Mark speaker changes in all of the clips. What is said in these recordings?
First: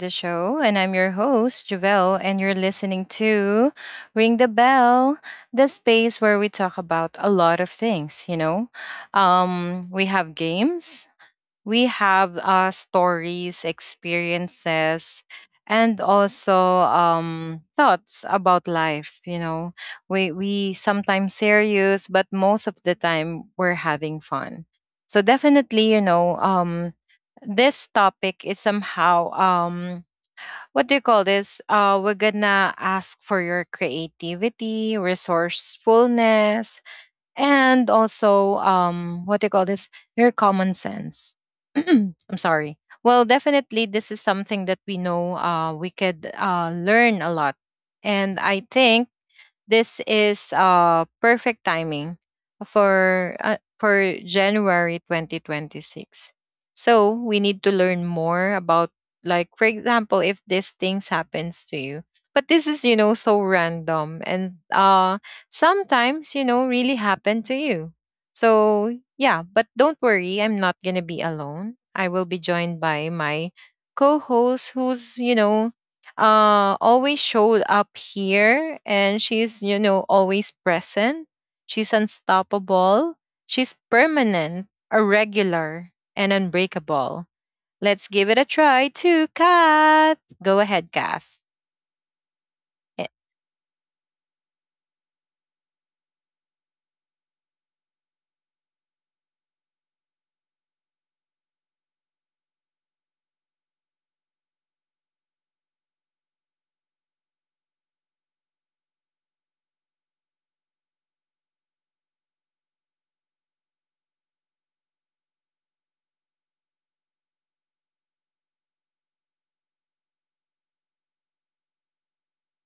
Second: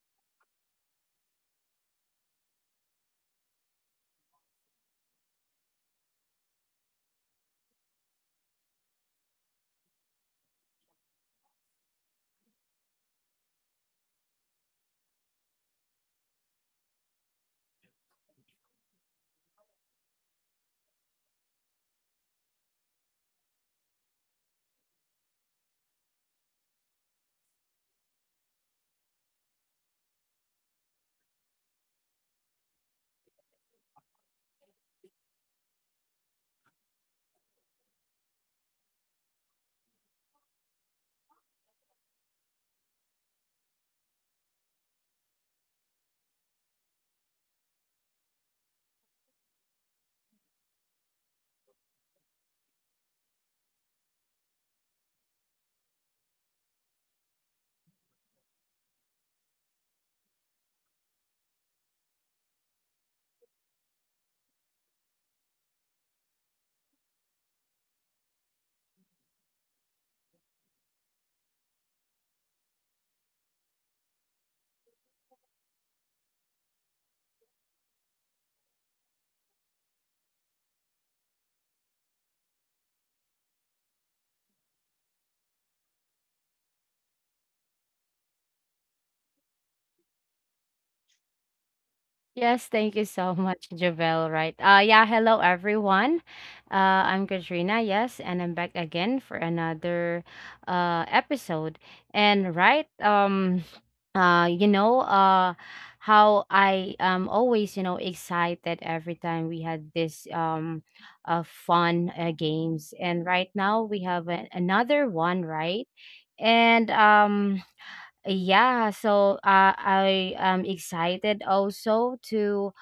Speaker 1: the show. And I'm your host, Javelle, and you're listening to Ring the Bell, the space where we talk about a lot of things. We have games, we have stories, experiences, and also thoughts about life. We sometimes serious, but most of the time we're having fun. So definitely, you know, this topic is somehow what do you call this? We're gonna ask for your creativity, resourcefulness, and also what do you call this? Your common sense. I'm sorry. Well, definitely this is something that we know we could learn a lot. And I think this is perfect timing for January 2026. So we need to learn more about, like for example, if these things happens to you. But this is, you know, so random, and sometimes, you know, really happen to you. So yeah, but don't worry, I'm not going to be alone. I will be joined by my co-host who's, you know, always showed up here, and she's, you know, always present. She's unstoppable, she's permanent, a regular and unbreakable. Let's give it a try too, Kath. Go ahead, Kath.
Speaker 2: Yes, thank you so much, Javel. Right. Yeah, hello everyone. I'm Katrina, yes, and I'm back again for another episode. And right, uh you know, uh how I am always, you know, excited every time we had this fun games. And right now we have another one, right? And yeah, so I am excited also to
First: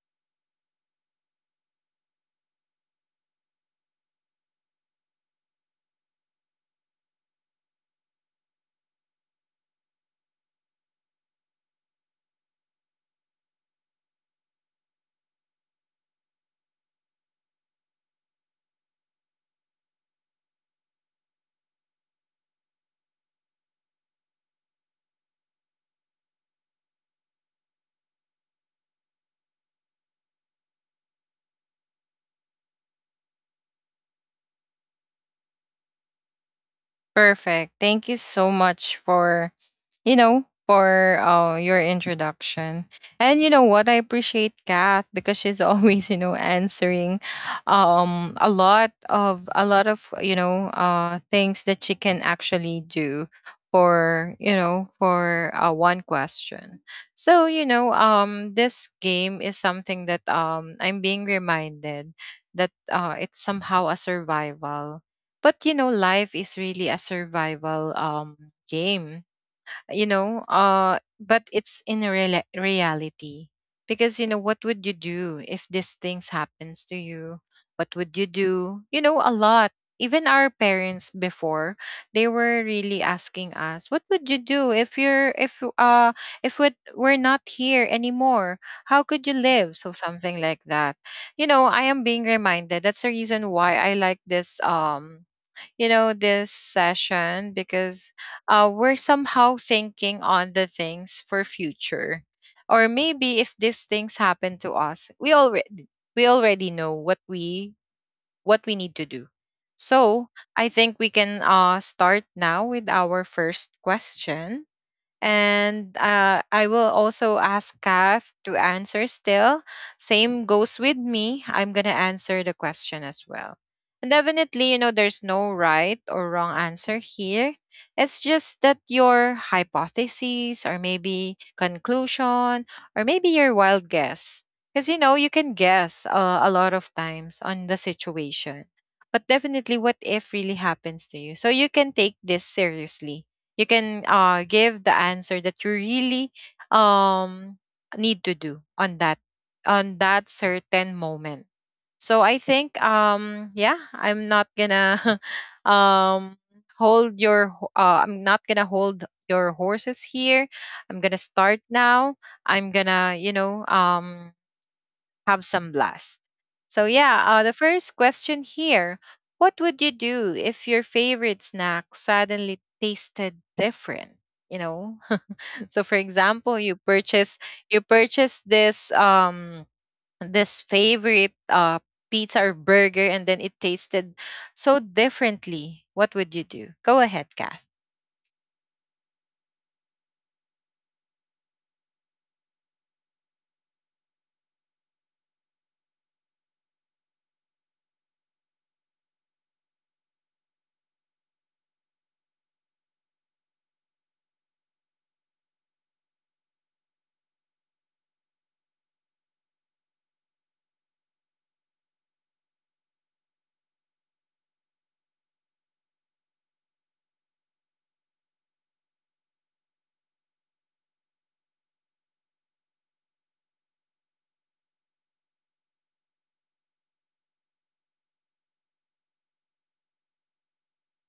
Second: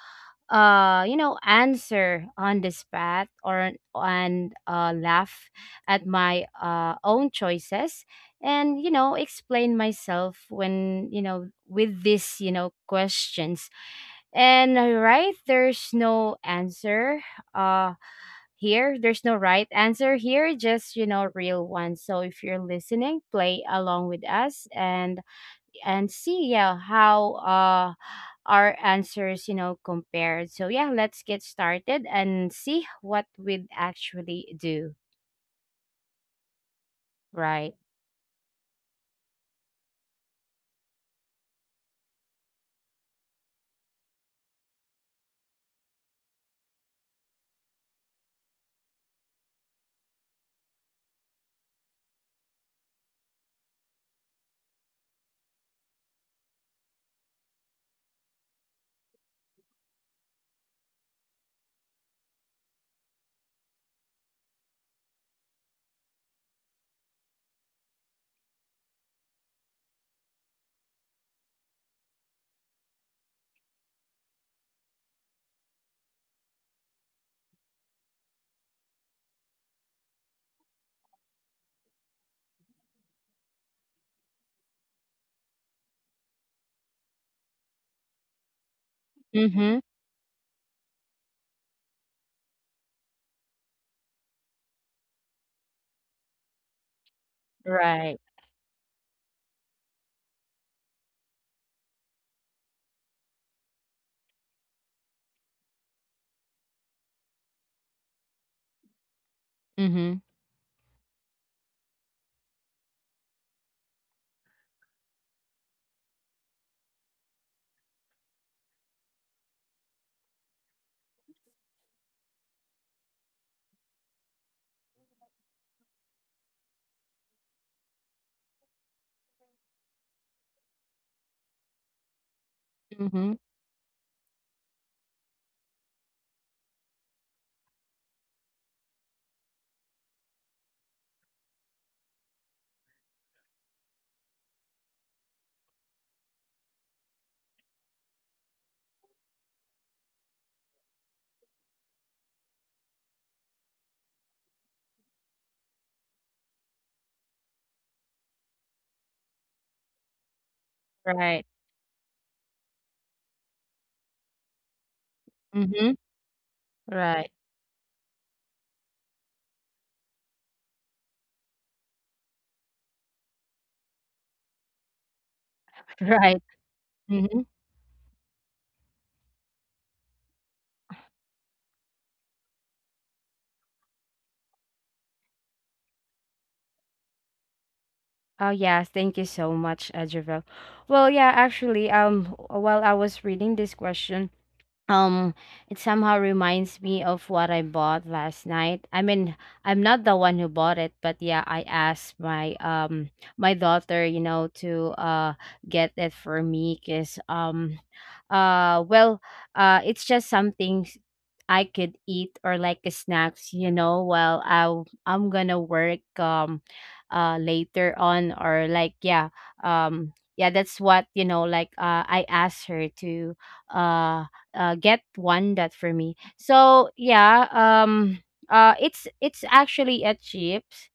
Speaker 2: answer on the spot or and laugh at my own choices and explain myself when you know with these questions. And right, there's no answer uh here. There's no right answer here, just real ones. So if you're listening, play along with us and see, yeah, how our answers compared. So, yeah, let's get started and see what we'd actually do. Right.
Speaker 1: Perfect. Thank you so much for, you know, for your introduction. And you know what? I appreciate Kath because she's always, you know, answering a lot of, you know, things that she can actually do for, you know, for one question. So, you know, this game is something that I'm being reminded that it's somehow a survival, but you know, life is really a survival game. You know, but it's in reality. Because you know, what would you do if these things happens to you? What would you do? You know, a lot. Even our parents before, they were really asking us, "What would you do if you're if we we're not here anymore? How could you live?"
Speaker 2: Mm-hmm.
Speaker 1: So something like that, you know, I am being reminded. That's the reason why I like this you know, this session because
Speaker 2: Right.
Speaker 1: we're somehow thinking on the things for future. Or maybe if these things happen to us, we already know what we need to do. So
Speaker 2: Mm-hmm.
Speaker 1: I think we can start now with our first question. And I will also ask Kath to answer still. Same goes with me. I'm going to answer the question as well. And definitely, you know, there's no right or wrong answer here. It's just that your hypotheses, or maybe conclusion, or maybe
Speaker 2: Mm-hmm.
Speaker 1: your wild guess. Because, you know, you can guess a lot of times on the situation. But definitely, what if really happens to you? So you can take this seriously. You can give the answer that you really um, need to do on that certain moment. So I think yeah, I'm not gonna um hold your I'm not gonna hold your horses here. I'm gonna
Speaker 2: Right.
Speaker 1: start now. I'm gonna, you know, have some
Speaker 2: Mm-hmm.
Speaker 1: blast. So, yeah,
Speaker 2: Right.
Speaker 1: the first question here: what would you do if your favorite snack suddenly tasted different? You know, so for
Speaker 2: Right.
Speaker 1: example,
Speaker 2: Mm-hmm.
Speaker 1: you purchase this this favorite pizza or burger, and then it tasted so differently. What would you do? Go ahead, Cass.
Speaker 2: Oh, yes, thank you so much, Javel. Well, yeah, actually, while I was reading this question, Um, it somehow reminds me of what I bought last night. I mean, I'm not the one who bought it, but yeah, I asked my daughter, you know, to get it for me, because uh well it's just something I could eat, or like a snacks, you know, while I'm gonna work later on, or like yeah. Yeah, that's what, like, I asked her to uh get one that for me. So yeah, it's actually a chips.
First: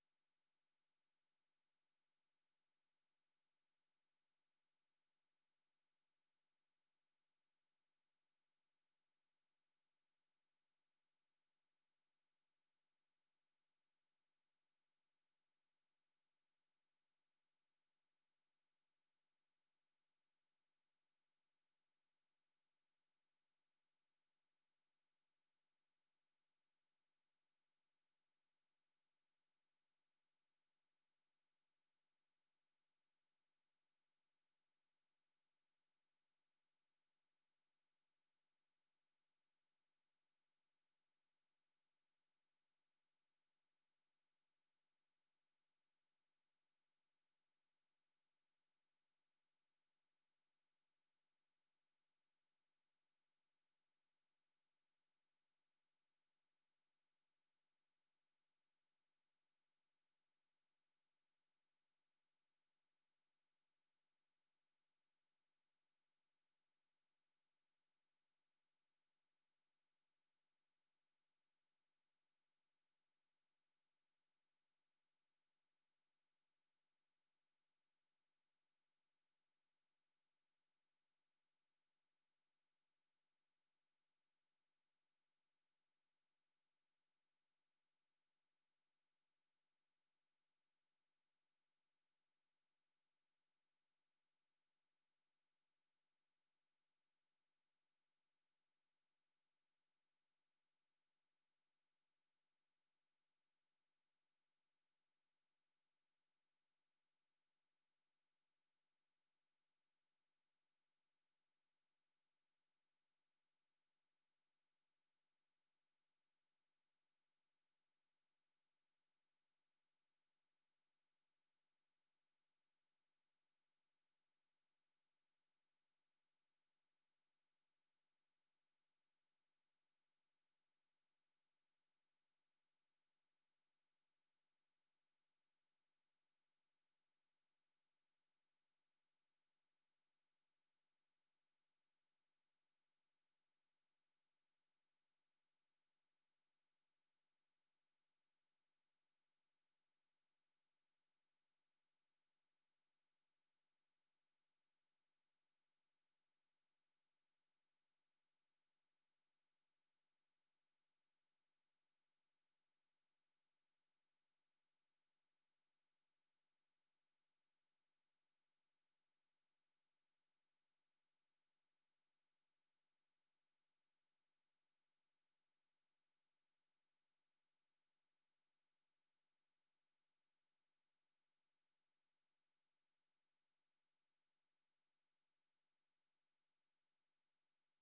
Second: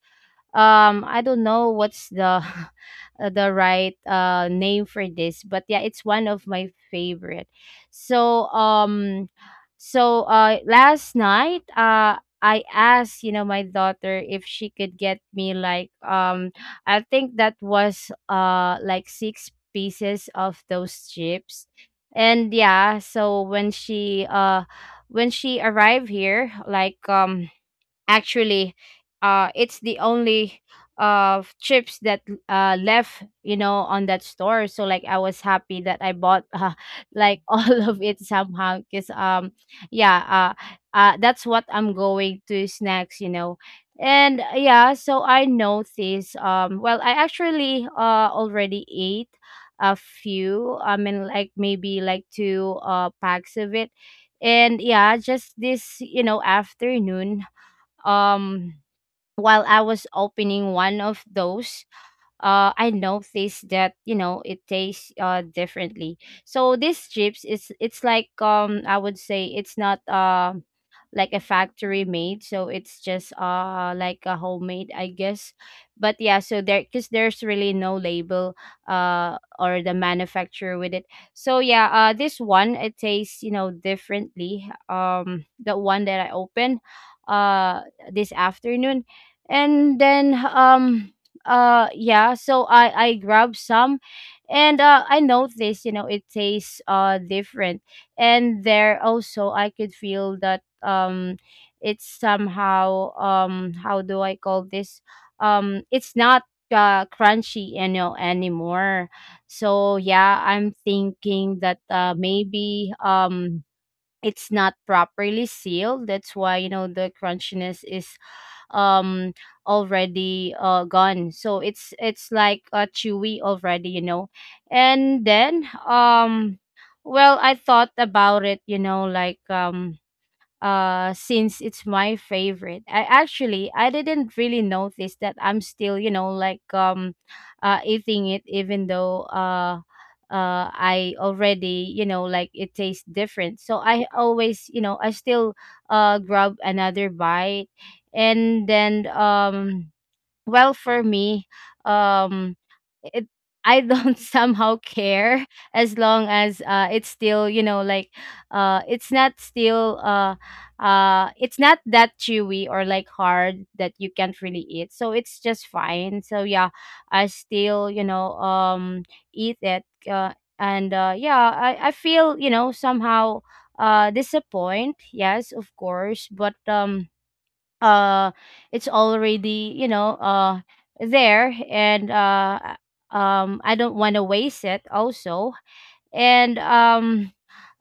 Speaker 2: I don't know what's the the right name for this, but yeah, it's one of my favorite. So last night I asked, you know, my daughter if she could get me like, I think that was like six pieces of those chips. And yeah, so when she arrived here, like, actually, it's the only chips that left, you know, on that store. So like I was happy that I bought, like all of it somehow, because yeah that's what I'm going to snacks, you know. And yeah, so I noticed, well, I actually already ate a few. I mean, like maybe like two packs of it. And yeah, just this, you know, afternoon, um while I was opening one of those, I noticed that, you know, it tastes differently. So these chips, is it's like, I would say it's not like a factory made, so it's just like a homemade, I guess. But yeah, so there because there's really no label or the manufacturer with it. So yeah, this one, it tastes, you know, differently. The one that I opened uh this afternoon, and then, yeah. So I grabbed some, and I noticed, you know, it tastes different, and there also I could feel that, it's somehow, how do I call this, it's not crunchy, you know, anymore. So yeah, I'm thinking that maybe, it's not properly sealed. That's why, you know, the crunchiness is um already gone. So it's like, chewy already, you know. And then, well, I thought about it, you know, like, since it's my favorite, I didn't really notice that I'm still, you know, like eating it, even though, I already, you know, like it tastes different, so I always, you know, I still grab another bite. And then, well, for me, um it I don't somehow care. As long as, it's still, you know, like, uh it's not still uh it's not that chewy or like hard that you can't really eat, so it's just fine. So yeah, I still, you know, eat it. And yeah, I feel, you know, somehow disappoint, yes of course, but uh it's already, you know, there. And I don't want to waste it also. And um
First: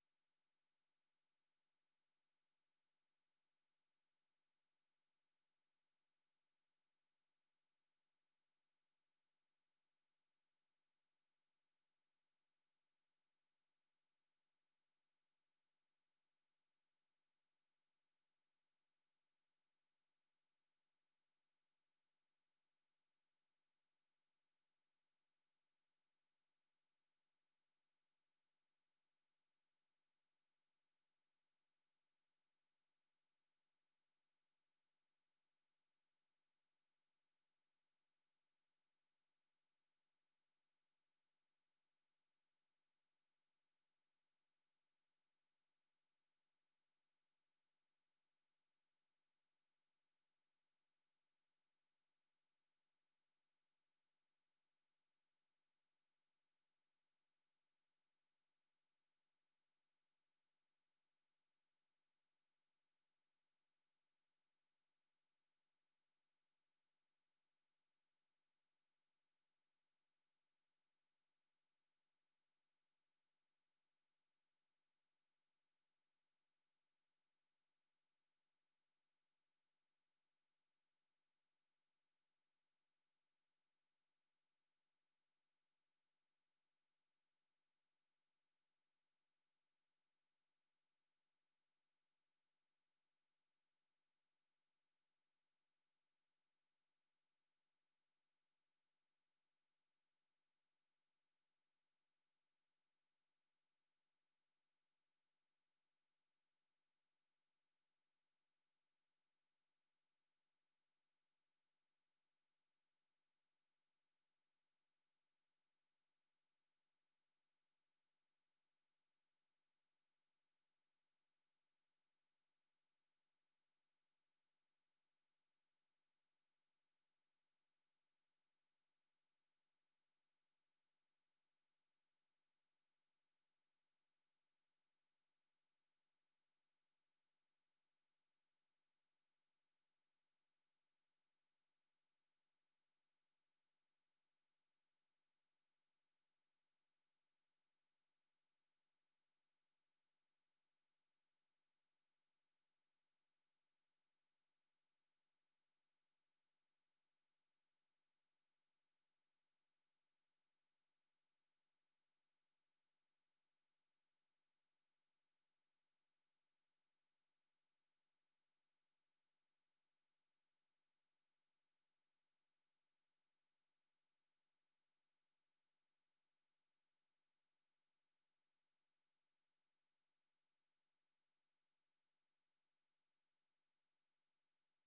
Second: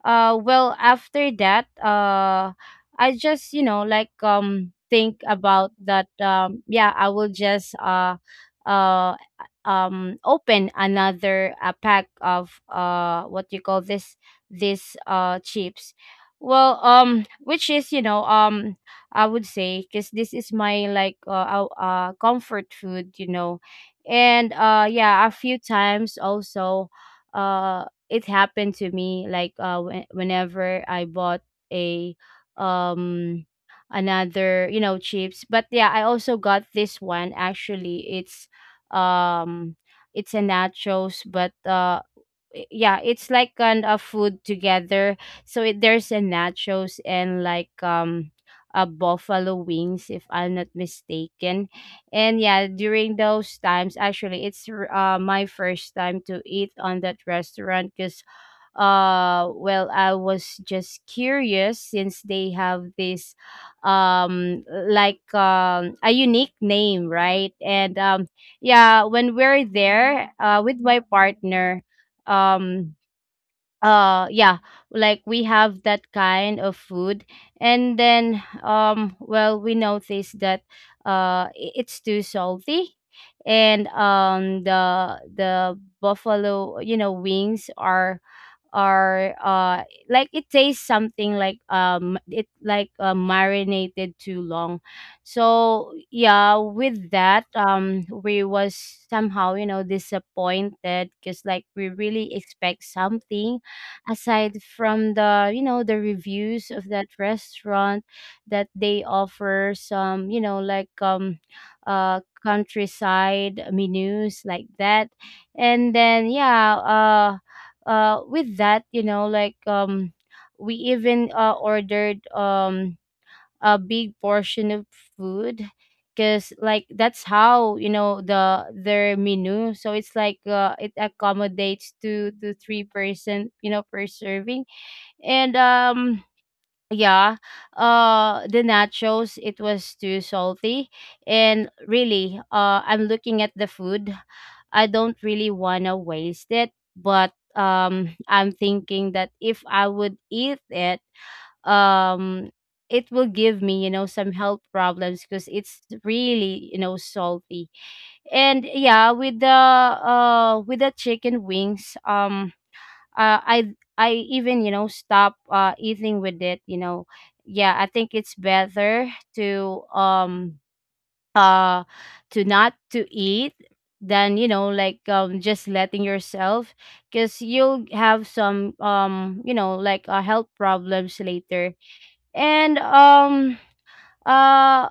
Speaker 2: uh well, after that, I just, you know, like, think about that, yeah, I will just uh open another pack of what you call this, this chips. Well, which is, you know, I would say, because this is my like, comfort food, you know. And yeah, a few times also, uh it happened to me like, whenever I bought a um another, you know, chips. But yeah, I also got this one. Actually, um it's a nachos, but yeah, it's like kind of food together. So it, there's a nachos and like, a buffalo wings if I'm not mistaken. And yeah, during those times, actually, my first time to eat on that restaurant, because well, I was just curious since they have this, like, a unique name, right. And yeah, when we're there with my partner, um yeah, like we have that kind of food. And then, well, we noticed that, it's too salty. And, the buffalo, you know, wings are, are uh like it tastes something like, it like marinated too long. So yeah, with that, we was somehow, you know, disappointed, because like we really expect something aside from the, you know, the reviews of that restaurant that they offer some, you know, like, countryside menus like that. And then, yeah, with that, you know, like, we even ordered a big portion of food, because like that's how, you know, their menu. So it's like, it accommodates two to three person, you know, per serving. And yeah. The nachos, it was too salty, and really, I'm looking at the food. I don't really want to waste it, but I'm thinking that if I would eat it, um it will give me, you know, some health problems because it's really, you know, salty. And yeah, with the chicken wings, uh, I I even, you know, stop eating with it. Yeah, I think it's better to um uh to not to eat, than, you know, like, just letting yourself, because you'll have some, you know, like, health problems later. And uh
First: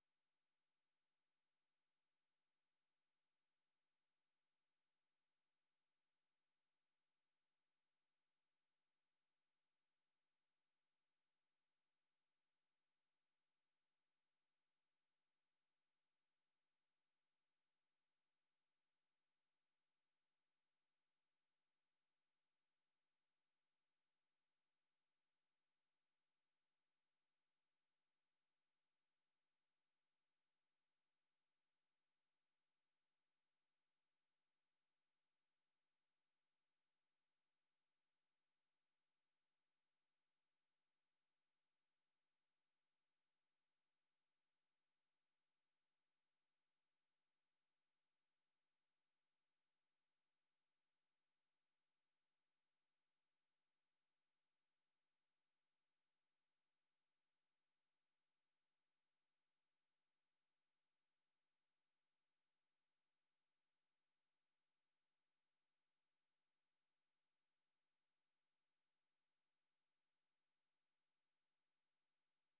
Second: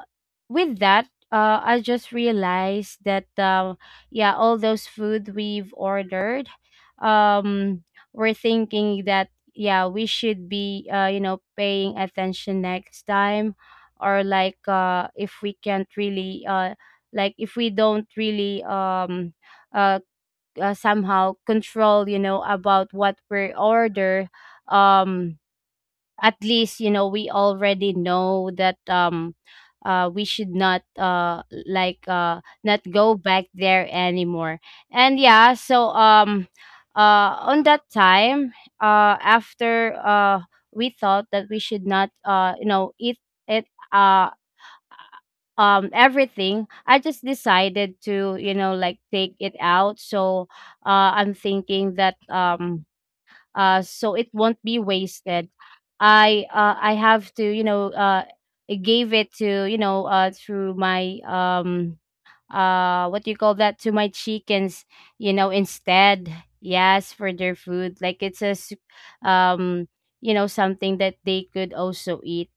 Speaker 2: with that, I just realized that, yeah, all those food we've ordered, um we're thinking that, yeah, we should be, you know, paying attention next time, or like, if we can't really, like if we don't really, uh, somehow control, you know, about what we order. um at least, you know, we already know that, we should not, not go back there anymore. And yeah, so, on that time, after, we thought that we should not, you know, eat it, uh everything I just decided to, you know, like, take it out. So I'm thinking that, so it won't be wasted. I have to, you know, I gave it to, you know, through my, what do you call that, to my chickens, you know, instead. Yes, for their food, like it's um you know, something that they could also eat.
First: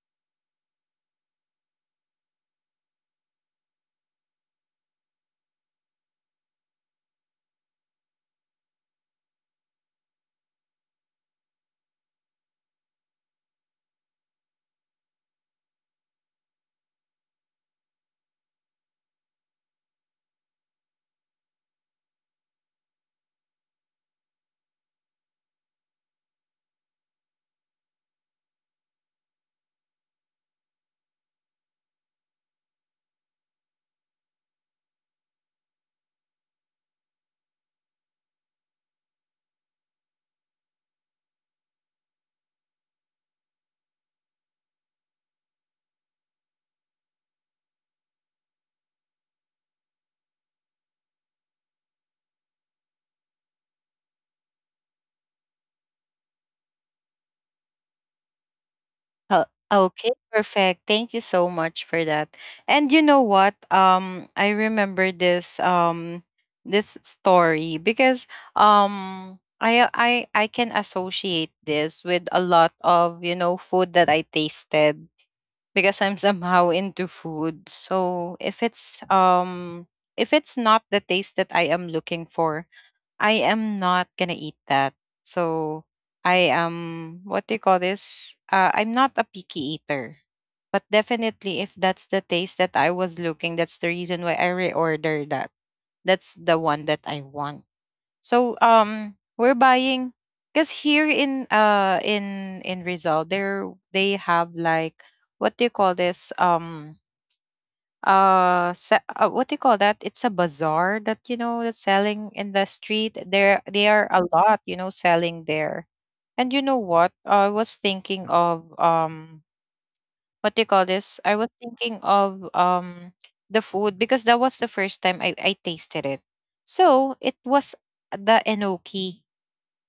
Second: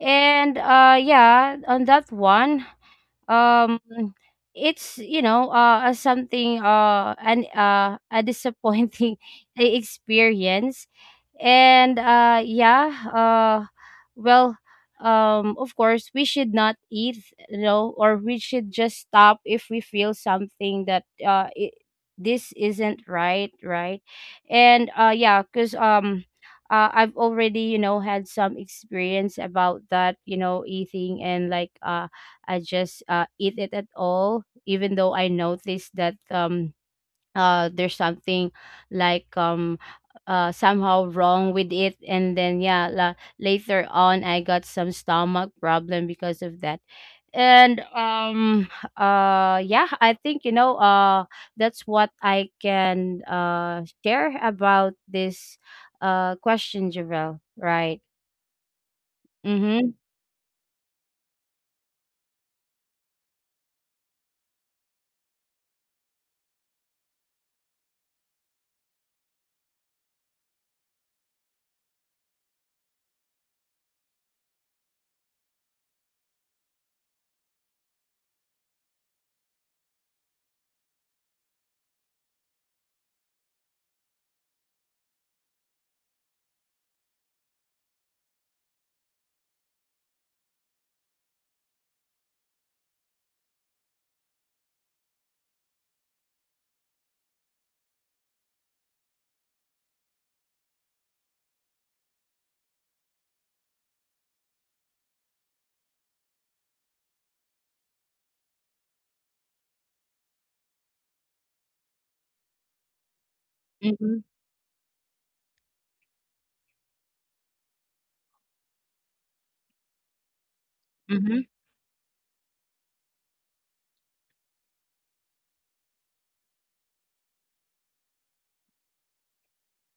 Speaker 2: And yeah, on that one, um it's, you know, something an a disappointing experience. And yeah. uh well of course we should not eat, you know, or we should just stop if we feel something that, this isn't right, right? And yeah, because I've already, you know, had some experience about that, you know, eating, and like, I just eat it at all, even though I noticed that, there's something like, somehow wrong with it. And then, yeah, later on, I got some stomach problem because of that. And yeah, I think, you know, that's what I can, share about this, question, Javel. Right.
Speaker 1: Oh,
Speaker 2: Mm-hmm.
Speaker 1: okay, perfect. Thank you so much for that. And you know what? I remember this this story because I can associate this with a lot of, you know, food that I tasted because I'm somehow into food. So if it's not the taste that I am looking for, I am not gonna eat that. So I am, what do you call this? I'm not a picky eater, but definitely if that's the taste that I was looking, that's the reason why I reorder that. That's the one that I want. So we're buying, because here in in Rizal there, they have like, what do you call this, what do you call that, it's a bazaar that, you know, that's selling in the street. There they are
Speaker 2: Mm-hmm.
Speaker 1: a lot, you know, selling there. And you know what, I was thinking of what do you call this, I
Speaker 2: Mm-hmm.
Speaker 1: was thinking of the food, because that was the first time I tasted it. So it was the enoki,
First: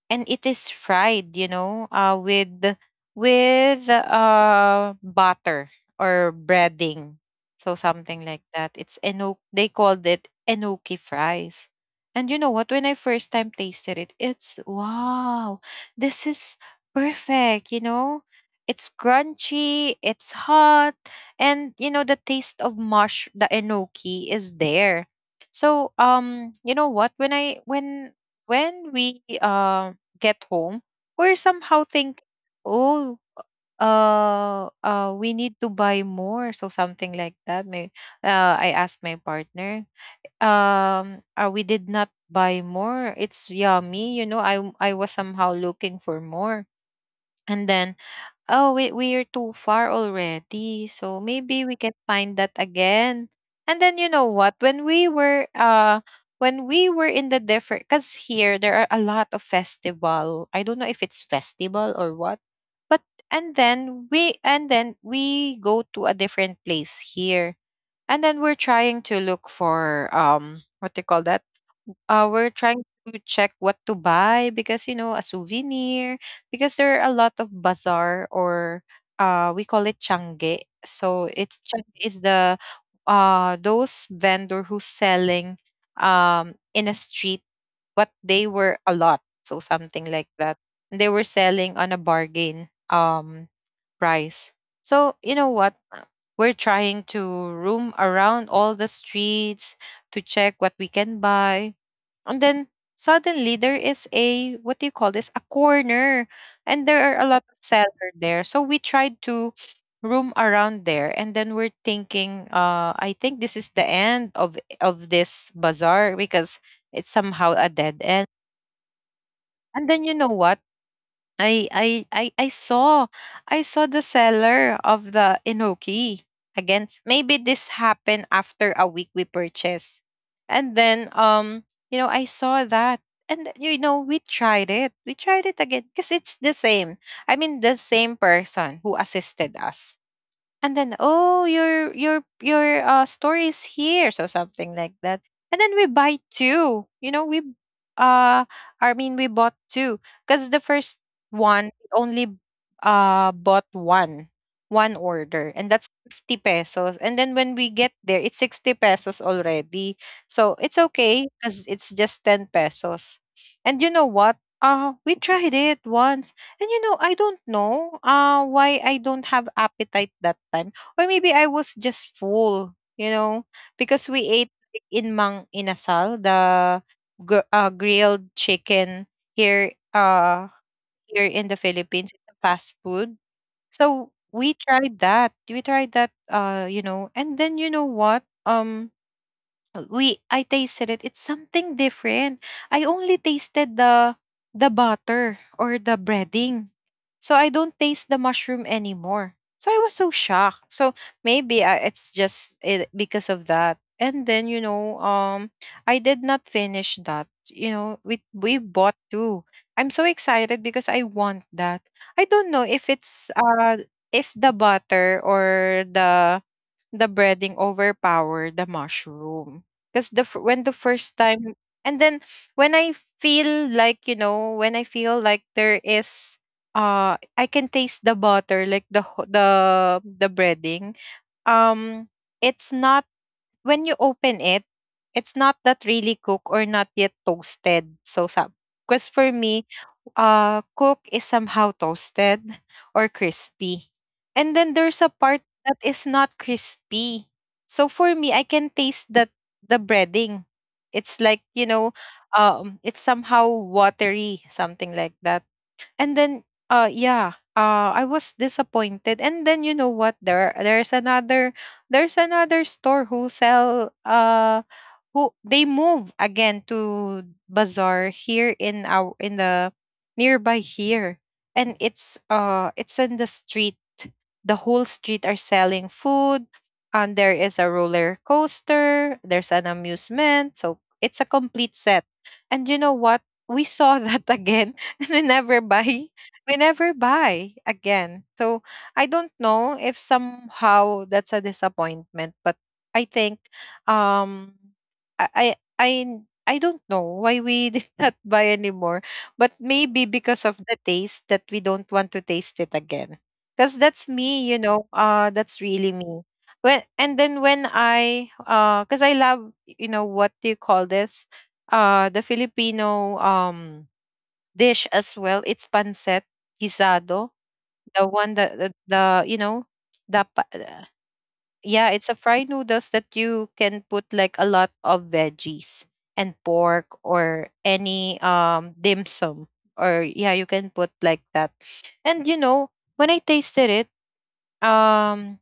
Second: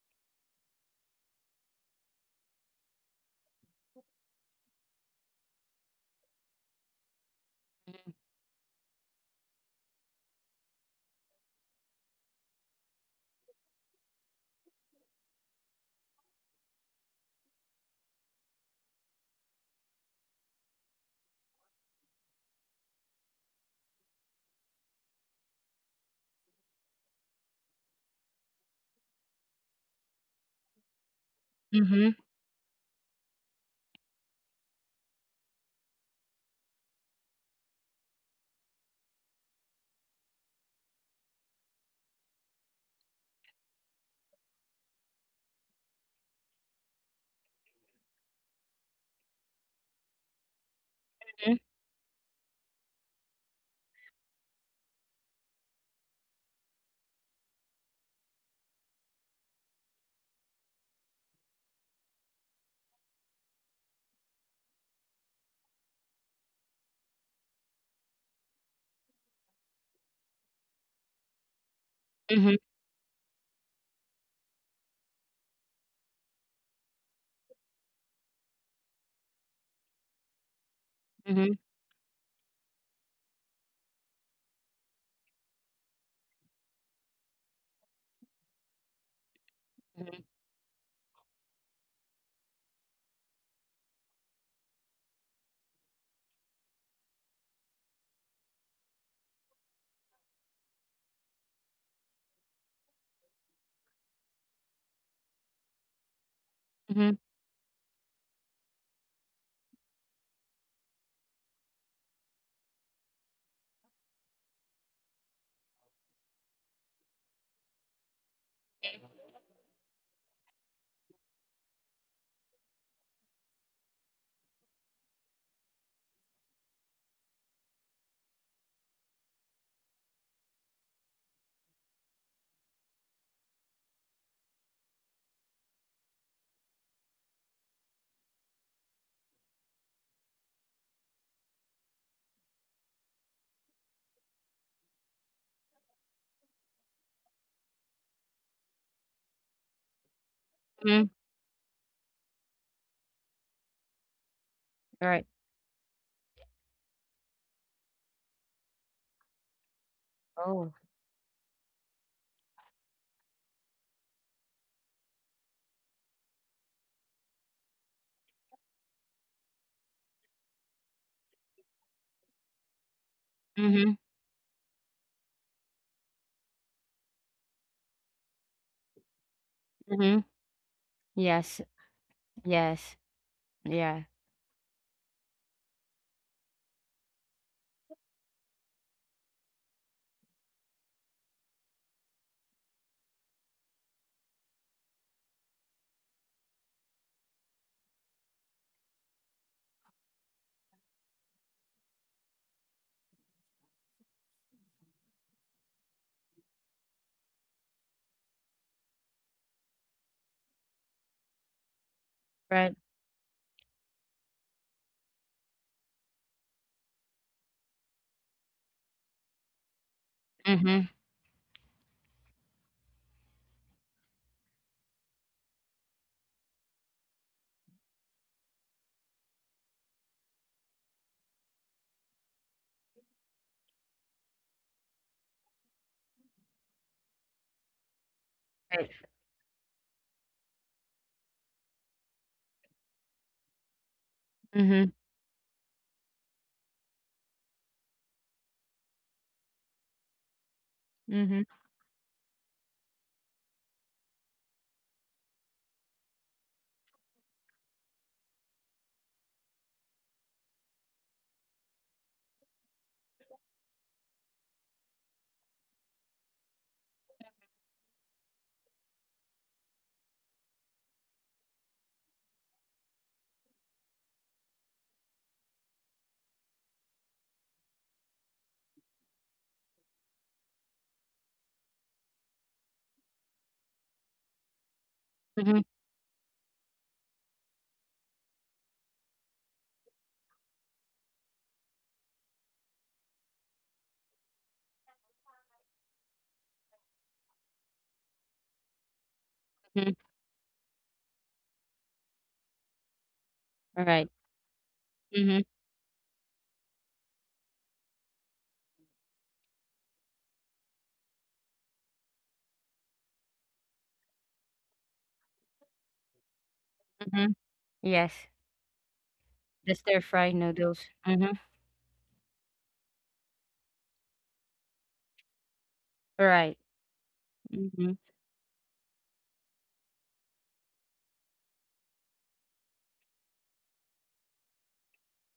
Speaker 1: and it is fried, you know, with with butter or breading, so something like that. It's enoki, they called it enoki fries. And you know what, when I first time tasted it, it's wow, this is perfect, you know. It's crunchy, it's hot, and you know, the taste of mush the enoki is there. So you know what, when I when we get home, we're somehow
Speaker 2: Mm-hmm.
Speaker 1: think, oh, we need to buy more. So something like that. May I asked my partner, we did not buy more. It's yummy, you know. I was somehow looking for more, and then, oh, we we're too far already. So
Speaker 2: Mm-hmm.
Speaker 1: maybe we can find that again. And then you know what? When we were in the different, because here there are a lot of festival. I don't know if it's festival or what. But, and then we go to a different place here, and then we're trying to look for what do you call that, we're
Speaker 2: Mm-hmm.
Speaker 1: trying to check what to buy because, you know, a souvenir, because there are a lot of bazaar or, we call it changge, so
Speaker 2: Mm-hmm.
Speaker 1: it's chang is the those vendor who's selling in a street. What, they were a lot, so something like that. And they were selling on a bargain price. So you know what, we're trying to roam around all the streets to check what we can buy. And then suddenly there is a, what do you call this, a corner. And there are
Speaker 2: Mhm,
Speaker 1: a lot of sellers there. So we tried to roam around there, and then we're thinking, I think this is the end of this bazaar because it's somehow a dead end. And then you know what? I saw, I saw the seller of the enoki again. Maybe this happened after a week we purchased, and then you know, I saw that. And you know, we tried it, we tried it again because it's the same. I mean, the same person who assisted us, and then, oh, your story is here, so something like that. And then we buy two, you know, we uh we bought two, because the first
Speaker 2: mhm,
Speaker 1: one only bought one, one
Speaker 2: right.
Speaker 1: order, and that's 50 pesos. And then when we get there, it's 60 pesos already. So
Speaker 2: Oh.
Speaker 1: it's okay because it's just 10 pesos. And you know what, we tried it once. And you know, I don't know why I don't have appetite that time. Or maybe I was just full, you know,
Speaker 2: Mhm,
Speaker 1: because we ate like, in Mang Inasal, the grilled chicken here,
Speaker 2: mhm.
Speaker 1: here in the
Speaker 2: Yes,
Speaker 1: Philippines, it's a fast
Speaker 2: yes.
Speaker 1: food.
Speaker 2: Yeah,
Speaker 1: So we tried that. We tried that, you know, and then you know what? We, I tasted it. It's something different. I only tasted the butter or the breading. So I don't taste the mushroom anymore. So I was so shocked. So maybe I, it's just it, because of that. And then you know, I did not finish that. You know, we bought two. I'm so excited because I want that. I don't know
Speaker 2: right.
Speaker 1: if it's if the butter or the breading overpower the mushroom. Because the when the
Speaker 2: Mhm,
Speaker 1: first time, and then when I feel like, you know, when I feel like there is I can taste the butter like the the breading um it's not, when you open it, it's not that really cooked or not yet toasted. So, sa,
Speaker 2: right.
Speaker 1: because for me, cook is somehow toasted or crispy. And then
Speaker 2: Mhm,
Speaker 1: there's a part that is not crispy. So for me, I can taste that the breading. It's like,
Speaker 2: mhm,
Speaker 1: you know, it's somehow watery, something like that. And then yeah, I was disappointed. And then you know what? There's another store who sell who they move again to bazaar here in our in the nearby here. And it's in the street. The whole street are selling food. And there is a roller coaster. There's an amusement. So it's a complete set. And you know what? We saw that again and
Speaker 2: mhm,
Speaker 1: we never buy again, so I don't know if somehow that's a disappointment, but I think um i i i, I don't know why we did not buy anymore, but
Speaker 2: mhm.
Speaker 1: maybe because of the taste that we don't want to taste it again. Because that's
Speaker 2: Right.
Speaker 1: me, you know,
Speaker 2: Mhm,
Speaker 1: that's really me. When and then when i uh because I love, you know, what do you call this, the Filipino dish as well. It's pancet guisado,
Speaker 2: mhm.
Speaker 1: the
Speaker 2: Yes,
Speaker 1: one that the you know
Speaker 2: the
Speaker 1: the
Speaker 2: stir-fried
Speaker 1: pa-
Speaker 2: noodles. Mhm,
Speaker 1: yeah, it's a fried noodles that you can put like a lot of veggies and
Speaker 2: right.
Speaker 1: pork or
Speaker 2: Mhm,
Speaker 1: any dim sum or, yeah, you can put like that. And you know, when I tasted it, um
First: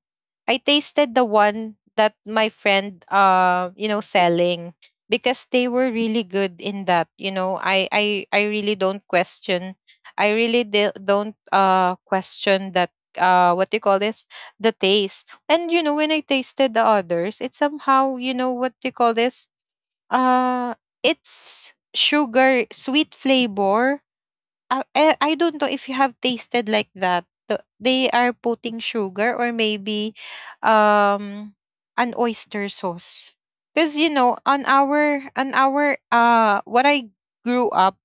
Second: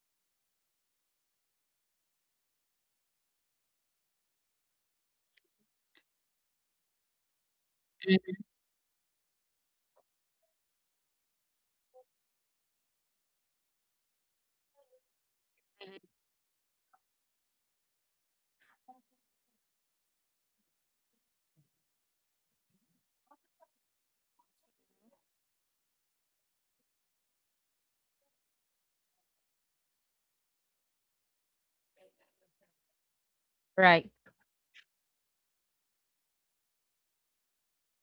Speaker 1: I tasted the one that my friend, you know, selling, because they were really good in that. You know, I I
Speaker 2: mhm,
Speaker 1: I really don't question, I really don't question that, what do you call this, the taste. And you know, when I tasted the others, it's somehow, you know, what do you call this, uh it's sugar sweet flavor. I don't know if you have tasted like that. They are putting sugar or maybe um an oyster sauce. Cuz you
Speaker 2: right.
Speaker 1: know, on our on our, what I grew up,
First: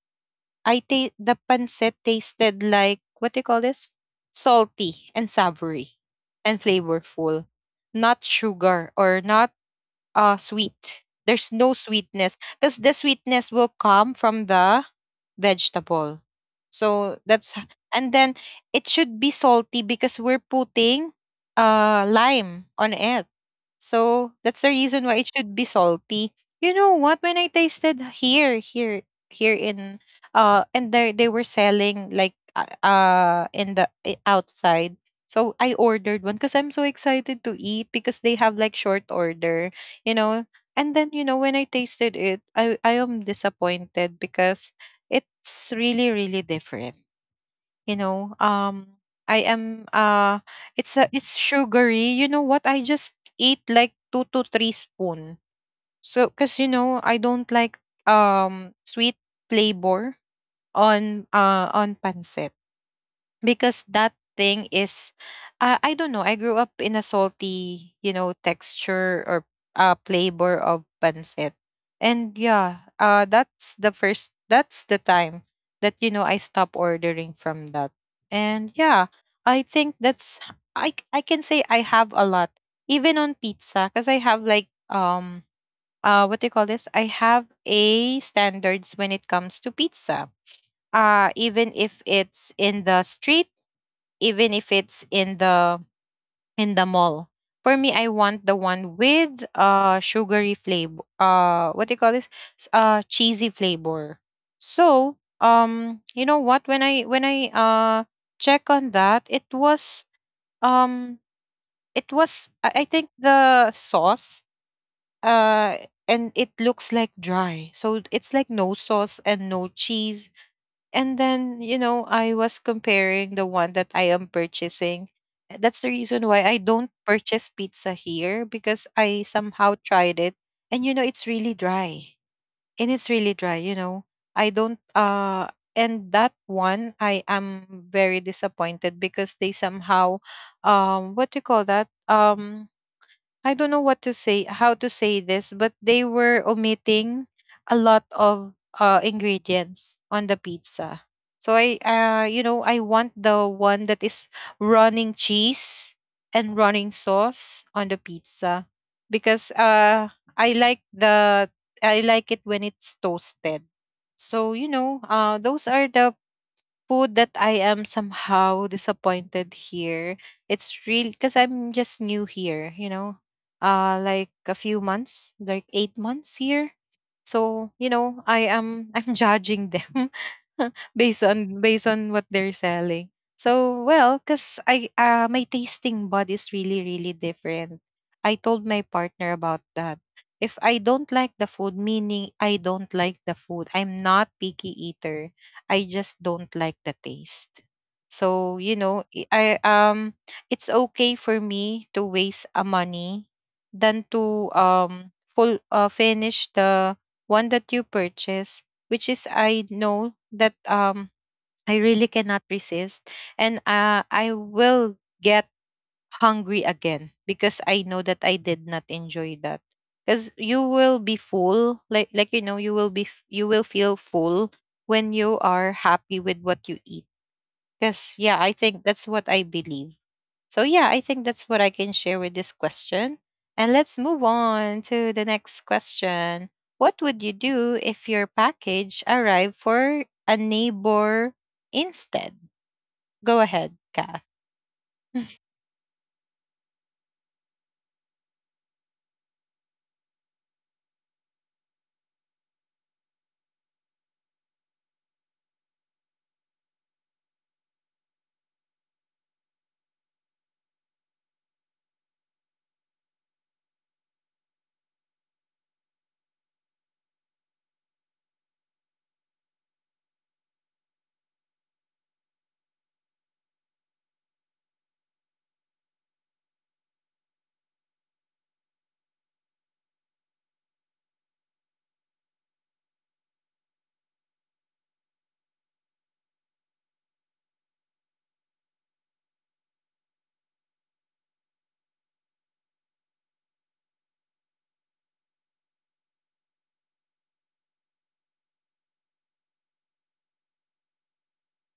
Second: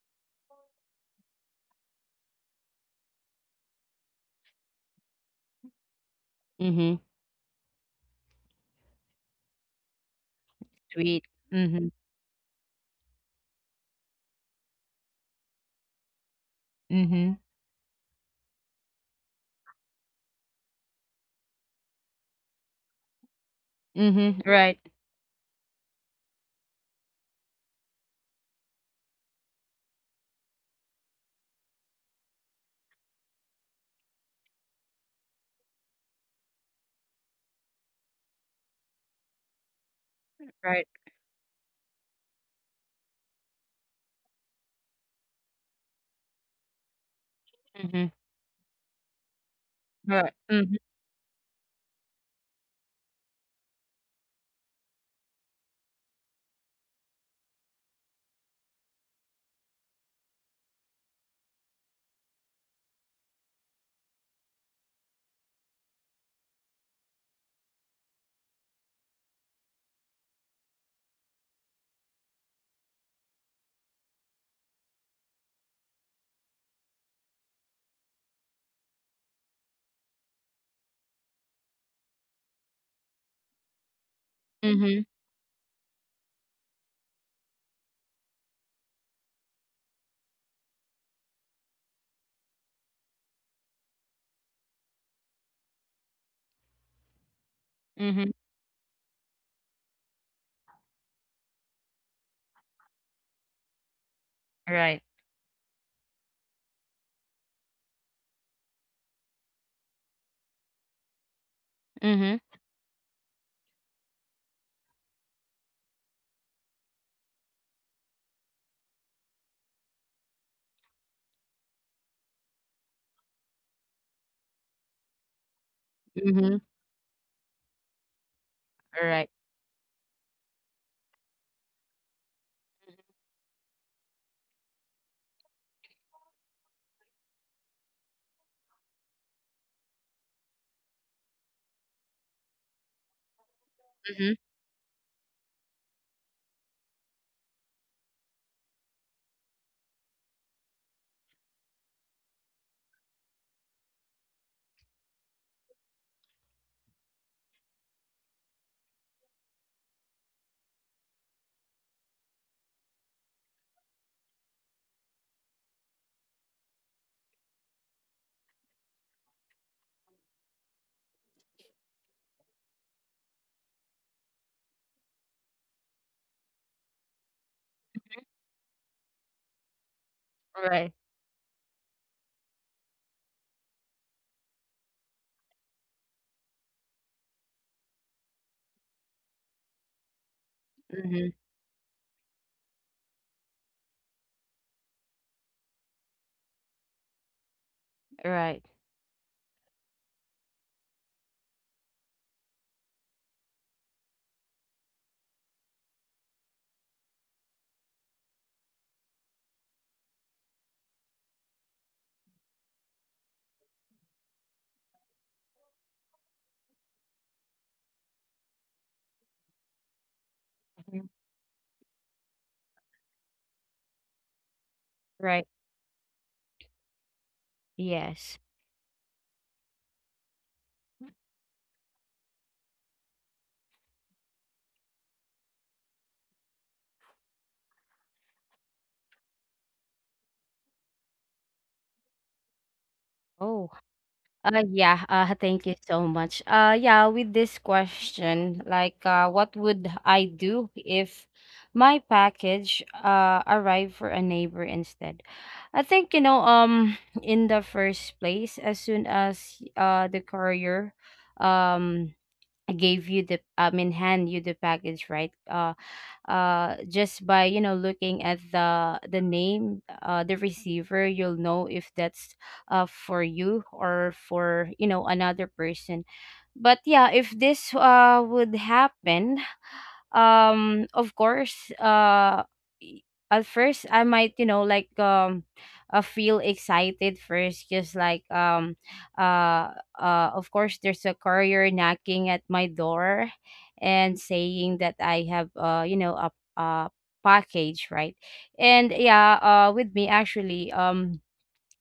Speaker 1: the pancit tasted like, what do you call this? Salty and savory and
Speaker 2: Mhm,
Speaker 1: flavorful. Not sugar or not sweet.
Speaker 2: sweet.
Speaker 1: There's no
Speaker 2: Mhm,
Speaker 1: sweetness because the sweetness will come from the vegetable. So
Speaker 2: mhm,
Speaker 1: that's h- and then it should be salty because we're putting lime on it. So
Speaker 2: mhm.
Speaker 1: that's the
Speaker 2: Right,
Speaker 1: reason why it should be salty. You know what? When I tasted here, here, here in, and they were selling like in the outside. So I ordered one because I'm so excited to eat because they have like short order, you know.
Speaker 2: right.
Speaker 1: And then, you know, when I tasted it, I am disappointed because it's really really different, you
Speaker 2: Mhm,
Speaker 1: know. I am
Speaker 2: right. Mhm,
Speaker 1: It's a it's sugary, you know what? I just eat like two to three spoon, so because, you know, I don't like sweet flavor on pancit, because that thing is, I don't know, I grew up in a salty, you know, texture or flavor of pancit. And yeah, that's the time that, you know, I stopped ordering from that. And yeah, I think that's, I can say I have a lot, even on pizza, because I have like
Speaker 2: mhm,
Speaker 1: um uh what do you call this, I have a standards when it comes to pizza, even if it's in the street, even if it's in the, in the mall. For me, I
Speaker 2: mhm.
Speaker 1: want the one with sugary flavor. What do you call this? Cheesy flavor.
Speaker 2: Right.
Speaker 1: So, you know what? When I check on that, it was, um it
Speaker 2: Mhm,
Speaker 1: was, I think the sauce, uh and it looks like dry. So it's like no sauce and no cheese. And then, you know, I was comparing the one that I am purchasing. That's the reason why
Speaker 2: mhm.
Speaker 1: I don't purchase pizza here, because I
Speaker 2: Right.
Speaker 1: somehow tried it and you know it's really dry. And it's really dry, you know. I don't And that one, I am very disappointed, because they somehow, what do you call that? I don't know what to
Speaker 2: Mhm,
Speaker 1: say, how to say this, but they were omitting a lot of ingredients on the pizza. So I, you know, I want the one that is running cheese and running sauce on the pizza, because I like the, I like it when it's toasted. So you know, those are the food that I am somehow disappointed here. It's real because I'm just new here, you know, like a few months, like 8 months here. So, you know, I am I'm judging them
Speaker 2: right.
Speaker 1: based on based on what they're selling. So, well, cuz I, my tasting bud is really really different. I told my partner about that. If I don't
Speaker 2: Mhm,
Speaker 1: like the food, meaning I don't like the food. I'm not picky eater. I just don't like the taste. So,
Speaker 2: right.
Speaker 1: you know, it's okay for me to waste a money than to full finish the one that you purchase, which is, I know that I really cannot resist, and I will get hungry again because I know that I did not enjoy that. Because you will
Speaker 2: Mhm,
Speaker 1: be full, like, you know, you will be you will feel full when you
Speaker 2: right.
Speaker 1: are happy with what you eat, because,
Speaker 2: Yes.
Speaker 1: yeah, I think that's what I believe. So, yeah, I think that's what I can share with this question. And let's move on to the next question. What would you do if your package arrived for a neighbor instead? Go
Speaker 2: Oh.
Speaker 1: ahead, Ka.
Speaker 2: Yeah, thank you so much. Yeah, with this question, like, what would I do if my package arrived for a neighbor instead? I think, in the first place, as soon as the courier um gave you the, I mean, hand you the package, right? Just by looking at the name, the receiver, you'll know if that's for you or for another person. But yeah, if this would happen, of course, y- at first I might, feel excited first, just like uh of course there's a courier knocking at my door and saying that I have, a package, right? And yeah, with me actually,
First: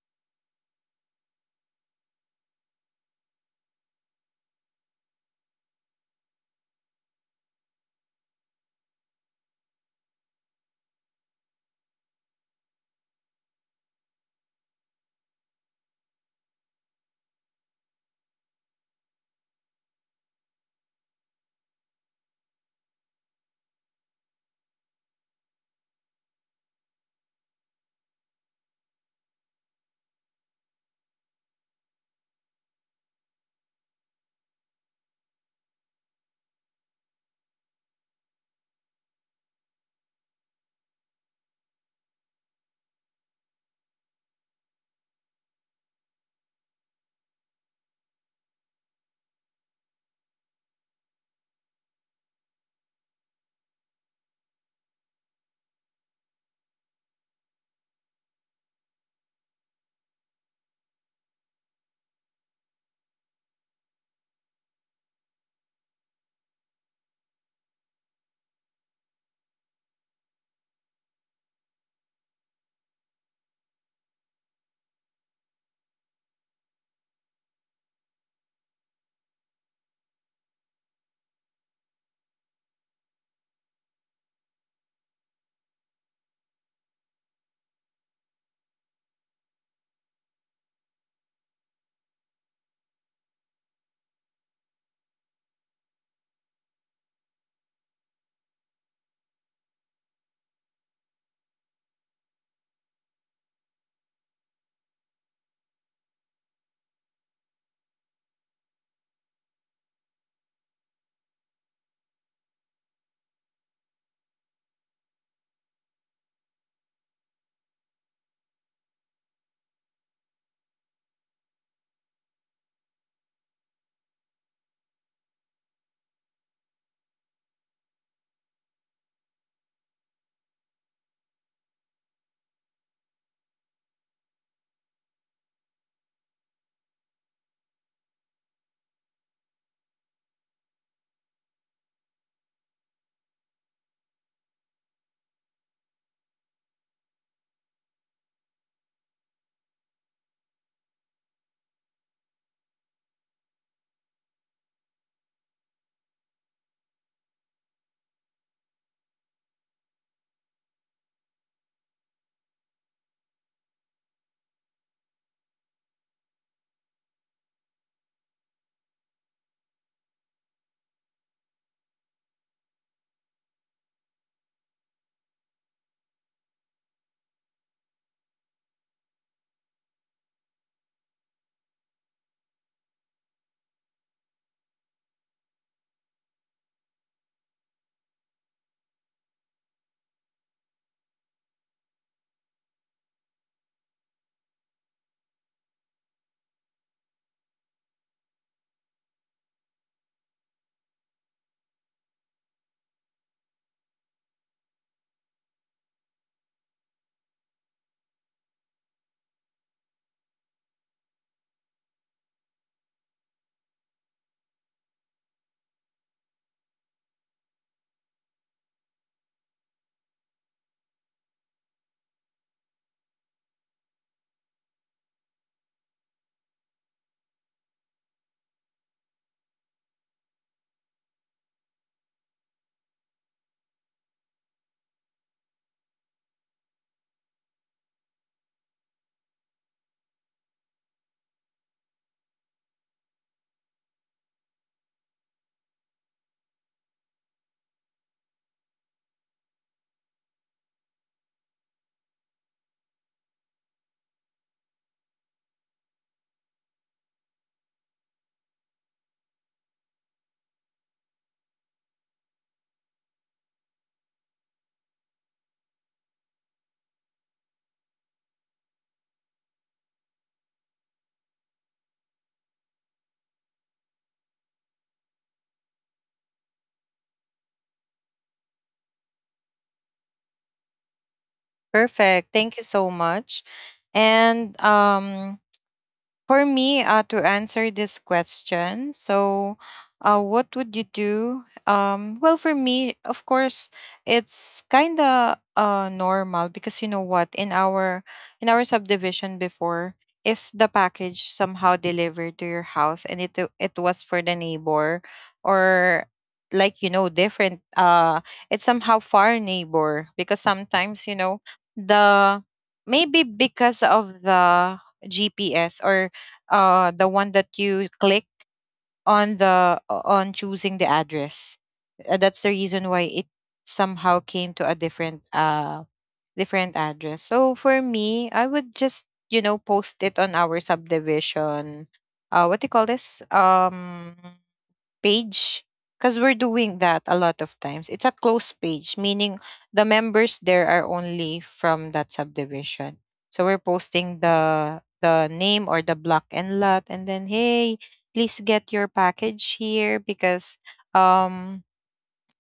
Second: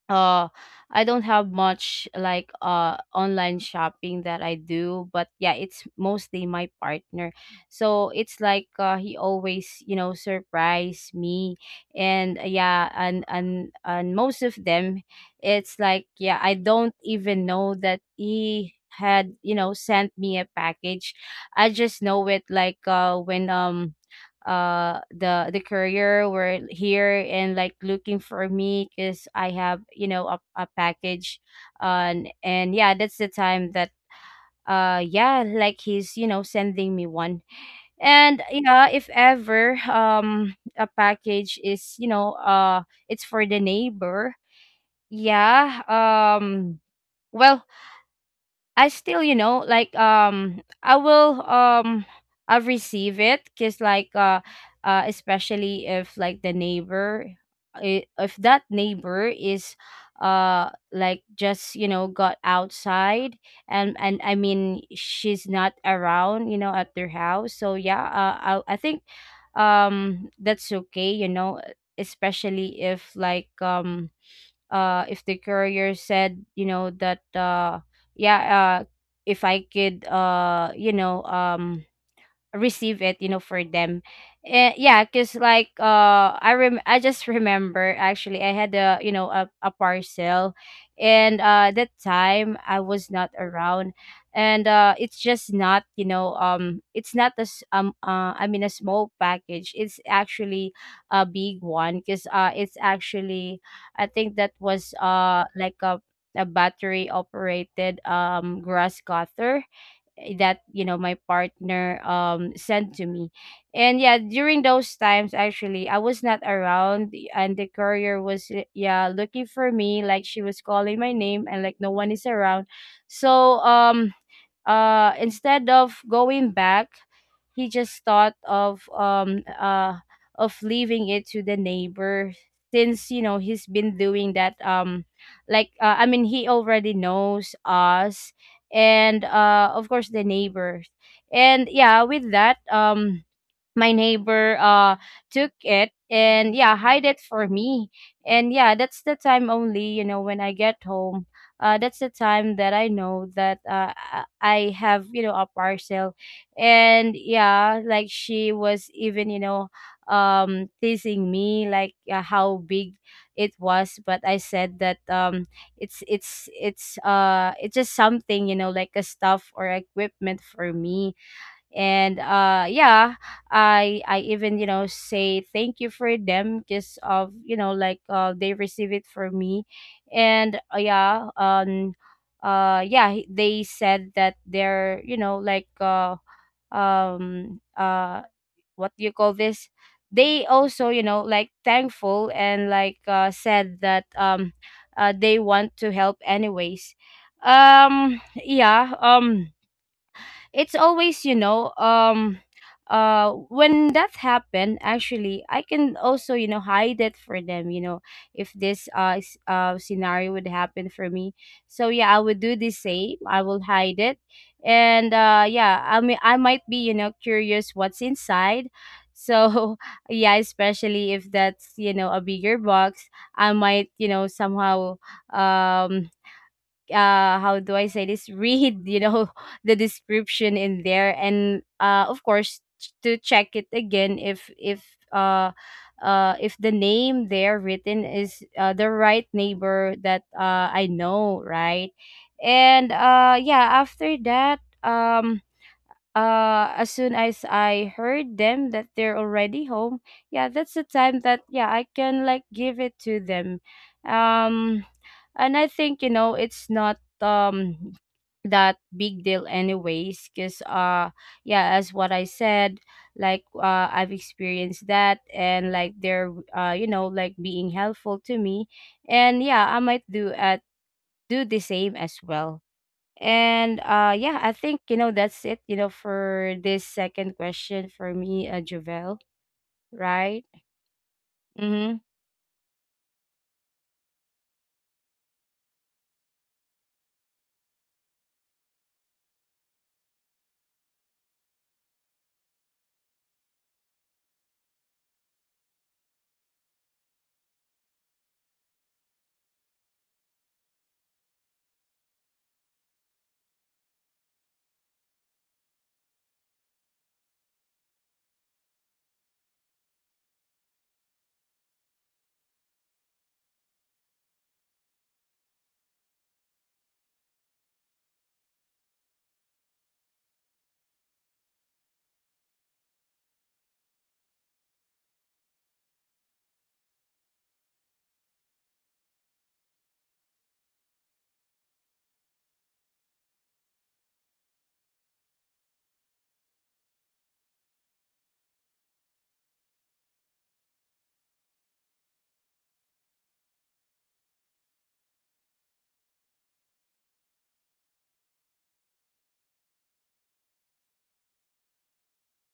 Speaker 2: uh I don't have much like online shopping that I do, but yeah, it's mostly my partner. So it's like, he always, you know, surprise me. And uh, yeah, and and and most of them, it's like, yeah, I don't even know that he had, you know, sent me a package. I just know it like when the courier were here and like looking for me because I have, a package. And yeah, that's the time that, yeah, like he's, you know, sending me one. And yeah, if ever a package is, it's for the neighbor. yeah um well I still, I will I receive it, cuz like especially if like the neighbor, if that neighbor is like just, you know, got outside, and I mean she's not around, you know, at their house. So yeah, I think that's okay, you know, especially if like if the courier said, you know, that yeah, if I could, receive it, you know, for them. Yeah, because like, I just remember, actually, I had, a a parcel, and that time I was not around. And it's just not, it's not as I mean a small package, it's actually a big one, because it's actually, I think that was like a battery operated grass cutter, eh, that, you know, my partner sent to me. And yeah, during those times actually I was not around, and the courier was, yeah, looking for me, like she was calling my name and like no one is around. So instead of going back, he just thought of leaving it to the neighbor, since, you know, he's been doing that. I mean, he already knows us, and of course the neighbors. And yeah, with that, my neighbor took it and yeah hide it for me. And yeah, that's the time only, you know, when I get home, that's the time that I know that I have, a parcel. And yeah, like she was even, you know, teasing me, like, how big it was. But I said that it's just something, you know, like a stuff or equipment for me. And I even, you know, say thank you for them, because of, you know, like they receive it for me. And yeah, they said that they're, um uh what do you call this, they also, you know, like thankful, and like said that, they want to help anyways. um yeah um it's always, when that happened, actually, I can also, you know, hide it for them, you know, if this, scenario would happen for me. So yeah, I would do the same, I will hide it. And yeah, I mean, I might be, you know, curious what's inside. So yeah, especially if that's, you know, a bigger box, I might, you know, somehow um how do I say this, read, you know, the description in there. And of course, to check it again uh if the name there written is, the right neighbor that I know, right. And yeah, after that, as soon as I heard them that they're already home, yeah, that's the time that, yeah, I can like give it to them. Um and I think, you know, it's not that big deal anyways, because yeah, as what I said, like I've experienced that, and like they're, like being helpful to me. And yeah, I might do the same as well. And yeah, I think, you know, that's it, you know, for this second question for me, Javel, right? Mm-hmm.
Speaker 1: Perfect. Thank you so much. And for me, to answer this question, so, what would you do? Well, for me, of course, it's kind of normal, because you know what, in our subdivision before, if the package somehow delivered to your house and it was for the neighbor or like, you know, different, it's somehow far neighbor, because sometimes, you know, the maybe because of the GPS or the one that you clicked on the on choosing the address. That's the reason why it somehow came to a different address. So for me, I would just, you know, post it on our subdivision, what do you call this, page, because we're doing that a lot of times. It's a closed page, meaning the members there are only from that subdivision. So we're posting the name or the block and lot, and then, hey, please get your package here because, um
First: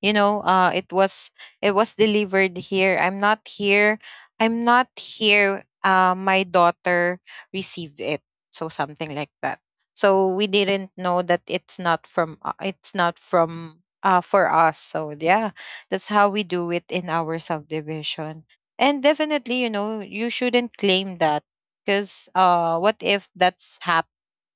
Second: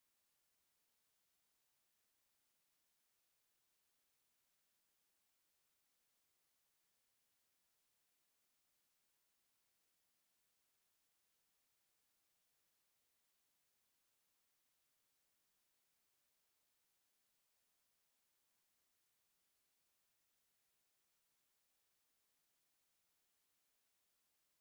Speaker 1: you know, it was, it was delivered here. I'm not here. I'm not here. Uh, my daughter received it. So something like that. So we didn't know that it's not from, it's not from for us. So yeah, that's how we do it in our subdivision. And definitely, you know, you shouldn't claim that, because what if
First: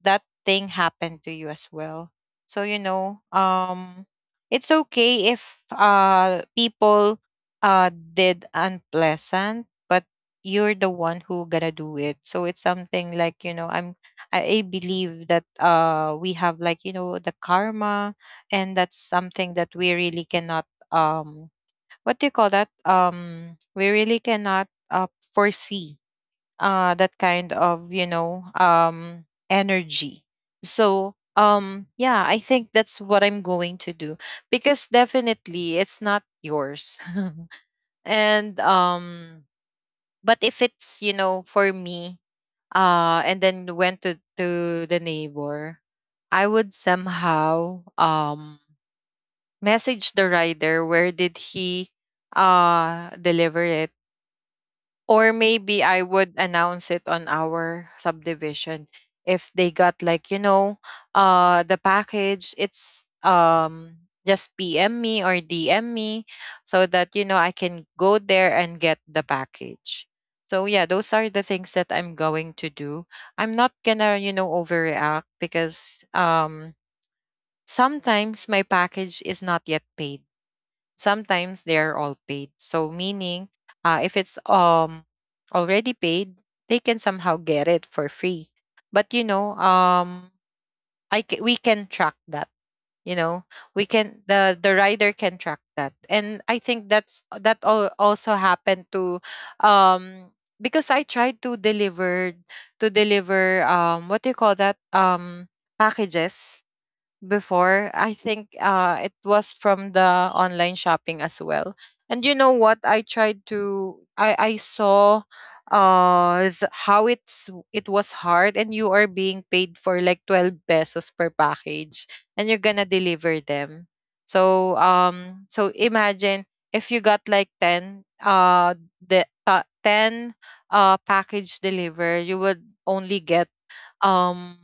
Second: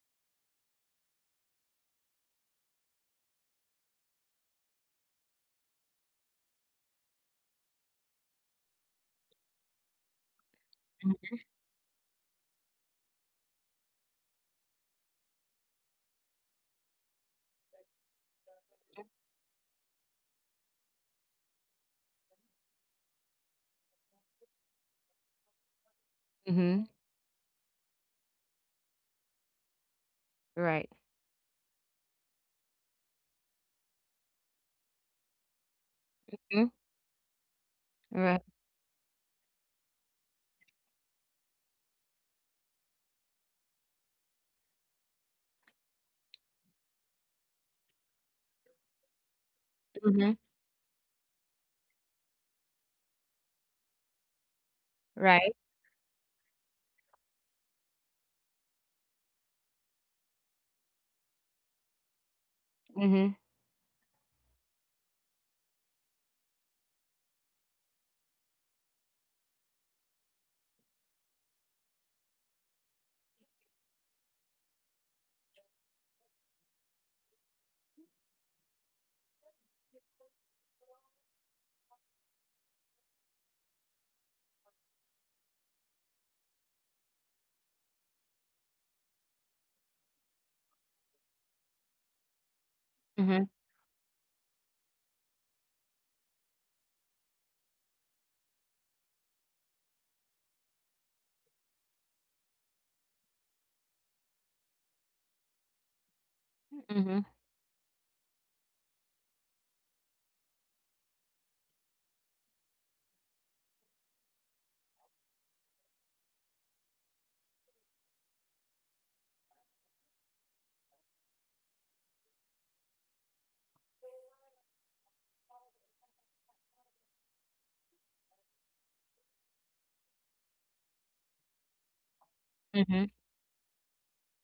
Speaker 1: that thing happened to you as well? So, you know, it's okay if people did unpleasant, but you're the one who gonna do it. So it's something like, you know, I believe that we have like, you know, the karma, and that's something that we really cannot, um what do you call that, we really cannot foresee,
Speaker 2: Mm-hmm.
Speaker 1: that kind of, you know, energy.
Speaker 2: Right.
Speaker 1: So yeah, I think that's what I'm going to do, because definitely it's not
Speaker 2: Mm-hmm.
Speaker 1: yours.
Speaker 2: Right.
Speaker 1: And but if it's, you know, for me, and then went to the neighbor, I would somehow message the
Speaker 2: Mm-hmm.
Speaker 1: rider, where did he deliver it. Or
Speaker 2: Right.
Speaker 1: maybe I would announce it on our subdivision, if they got like, you know, the package, it's
Speaker 2: Mm-hmm.
Speaker 1: just PM me or DM me, so that, you know, I can go there and get the package. So yeah, those are the things that I'm going to do. I'm not gonna, you know, overreact, because sometimes my package is not yet paid, sometimes they are all paid. So meaning, if it's already paid, they can somehow get it for free. But you know, we can track that. You know,
Speaker 2: Mm-hmm.
Speaker 1: we can, the rider can track that. And I think that's that all also happened to, um, because I tried to deliver, to deliver, what do you call that, packages
Speaker 2: Mm-hmm.
Speaker 1: before. I think it was from the online shopping as well. And you know what? I tried to. I saw how it's, it was hard, and you are being paid for like 12 pesos per package, and you're gonna deliver them. So so imagine if you got like 10, the 10 package deliver, you would only
Speaker 2: Mm-hmm.
Speaker 1: get um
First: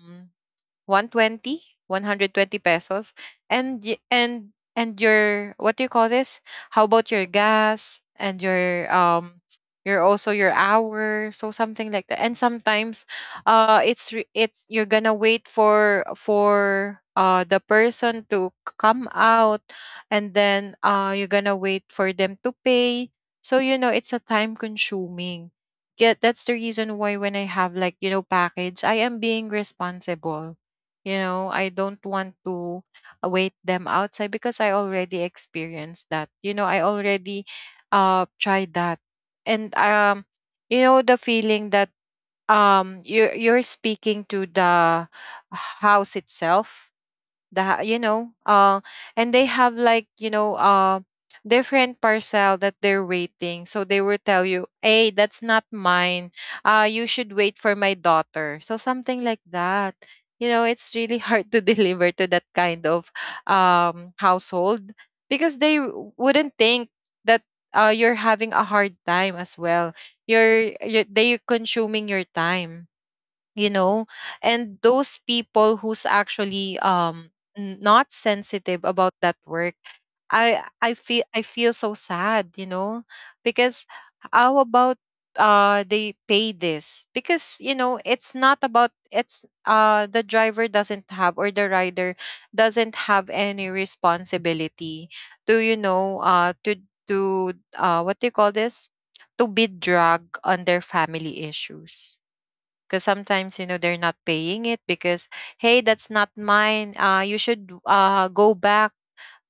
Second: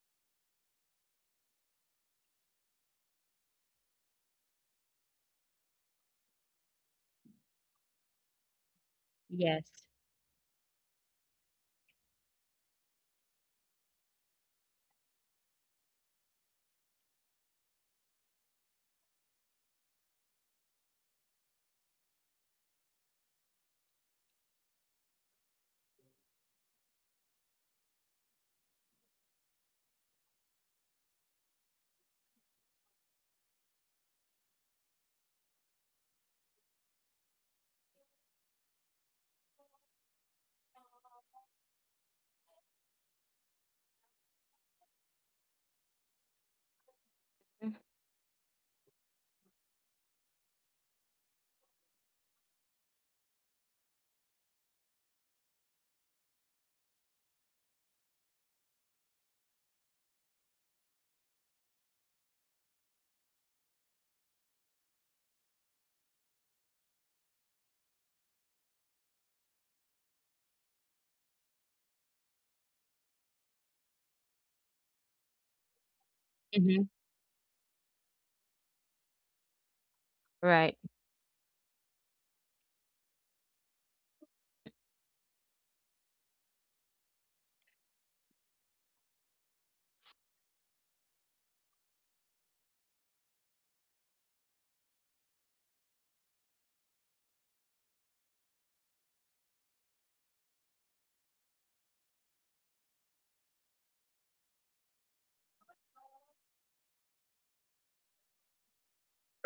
Speaker 1: 120, 120 pesos. And and your, what do you call this, how about your gas and your
Speaker 2: Yes.
Speaker 1: your, also your hour? So something like that. And sometimes it's, you're gonna wait for the person to come out, and then you're gonna wait for them to pay. So you know, it's a time consuming get that's the reason why when I have like, you know, package, I am being responsible. You know, I don't want to wait them outside, because I already experienced that. You know, I already tried that. And you know the feeling that you're speaking to the house itself, the you know, and they have like, you know, different parcel that they're waiting, so they will tell you, "Hey, that's not mine. You should wait for my daughter," so something like that. You know, it's really hard to deliver to that kind of household, because they wouldn't think that you're having a hard time as well. You're they consuming your time, you know. And those people who's actually
Speaker 2: Mm-hmm.
Speaker 1: not sensitive about that work, i
Speaker 2: Right.
Speaker 1: i feel i feel so sad, you know. Because how about they pay this, because you know, it's not about, it's the driver doesn't have, or the rider doesn't have any responsibility to, you know, to what do you call this, to be dragged on their family issues. Because sometimes, you know, they're not paying it because, "Hey, that's not mine. You should go back,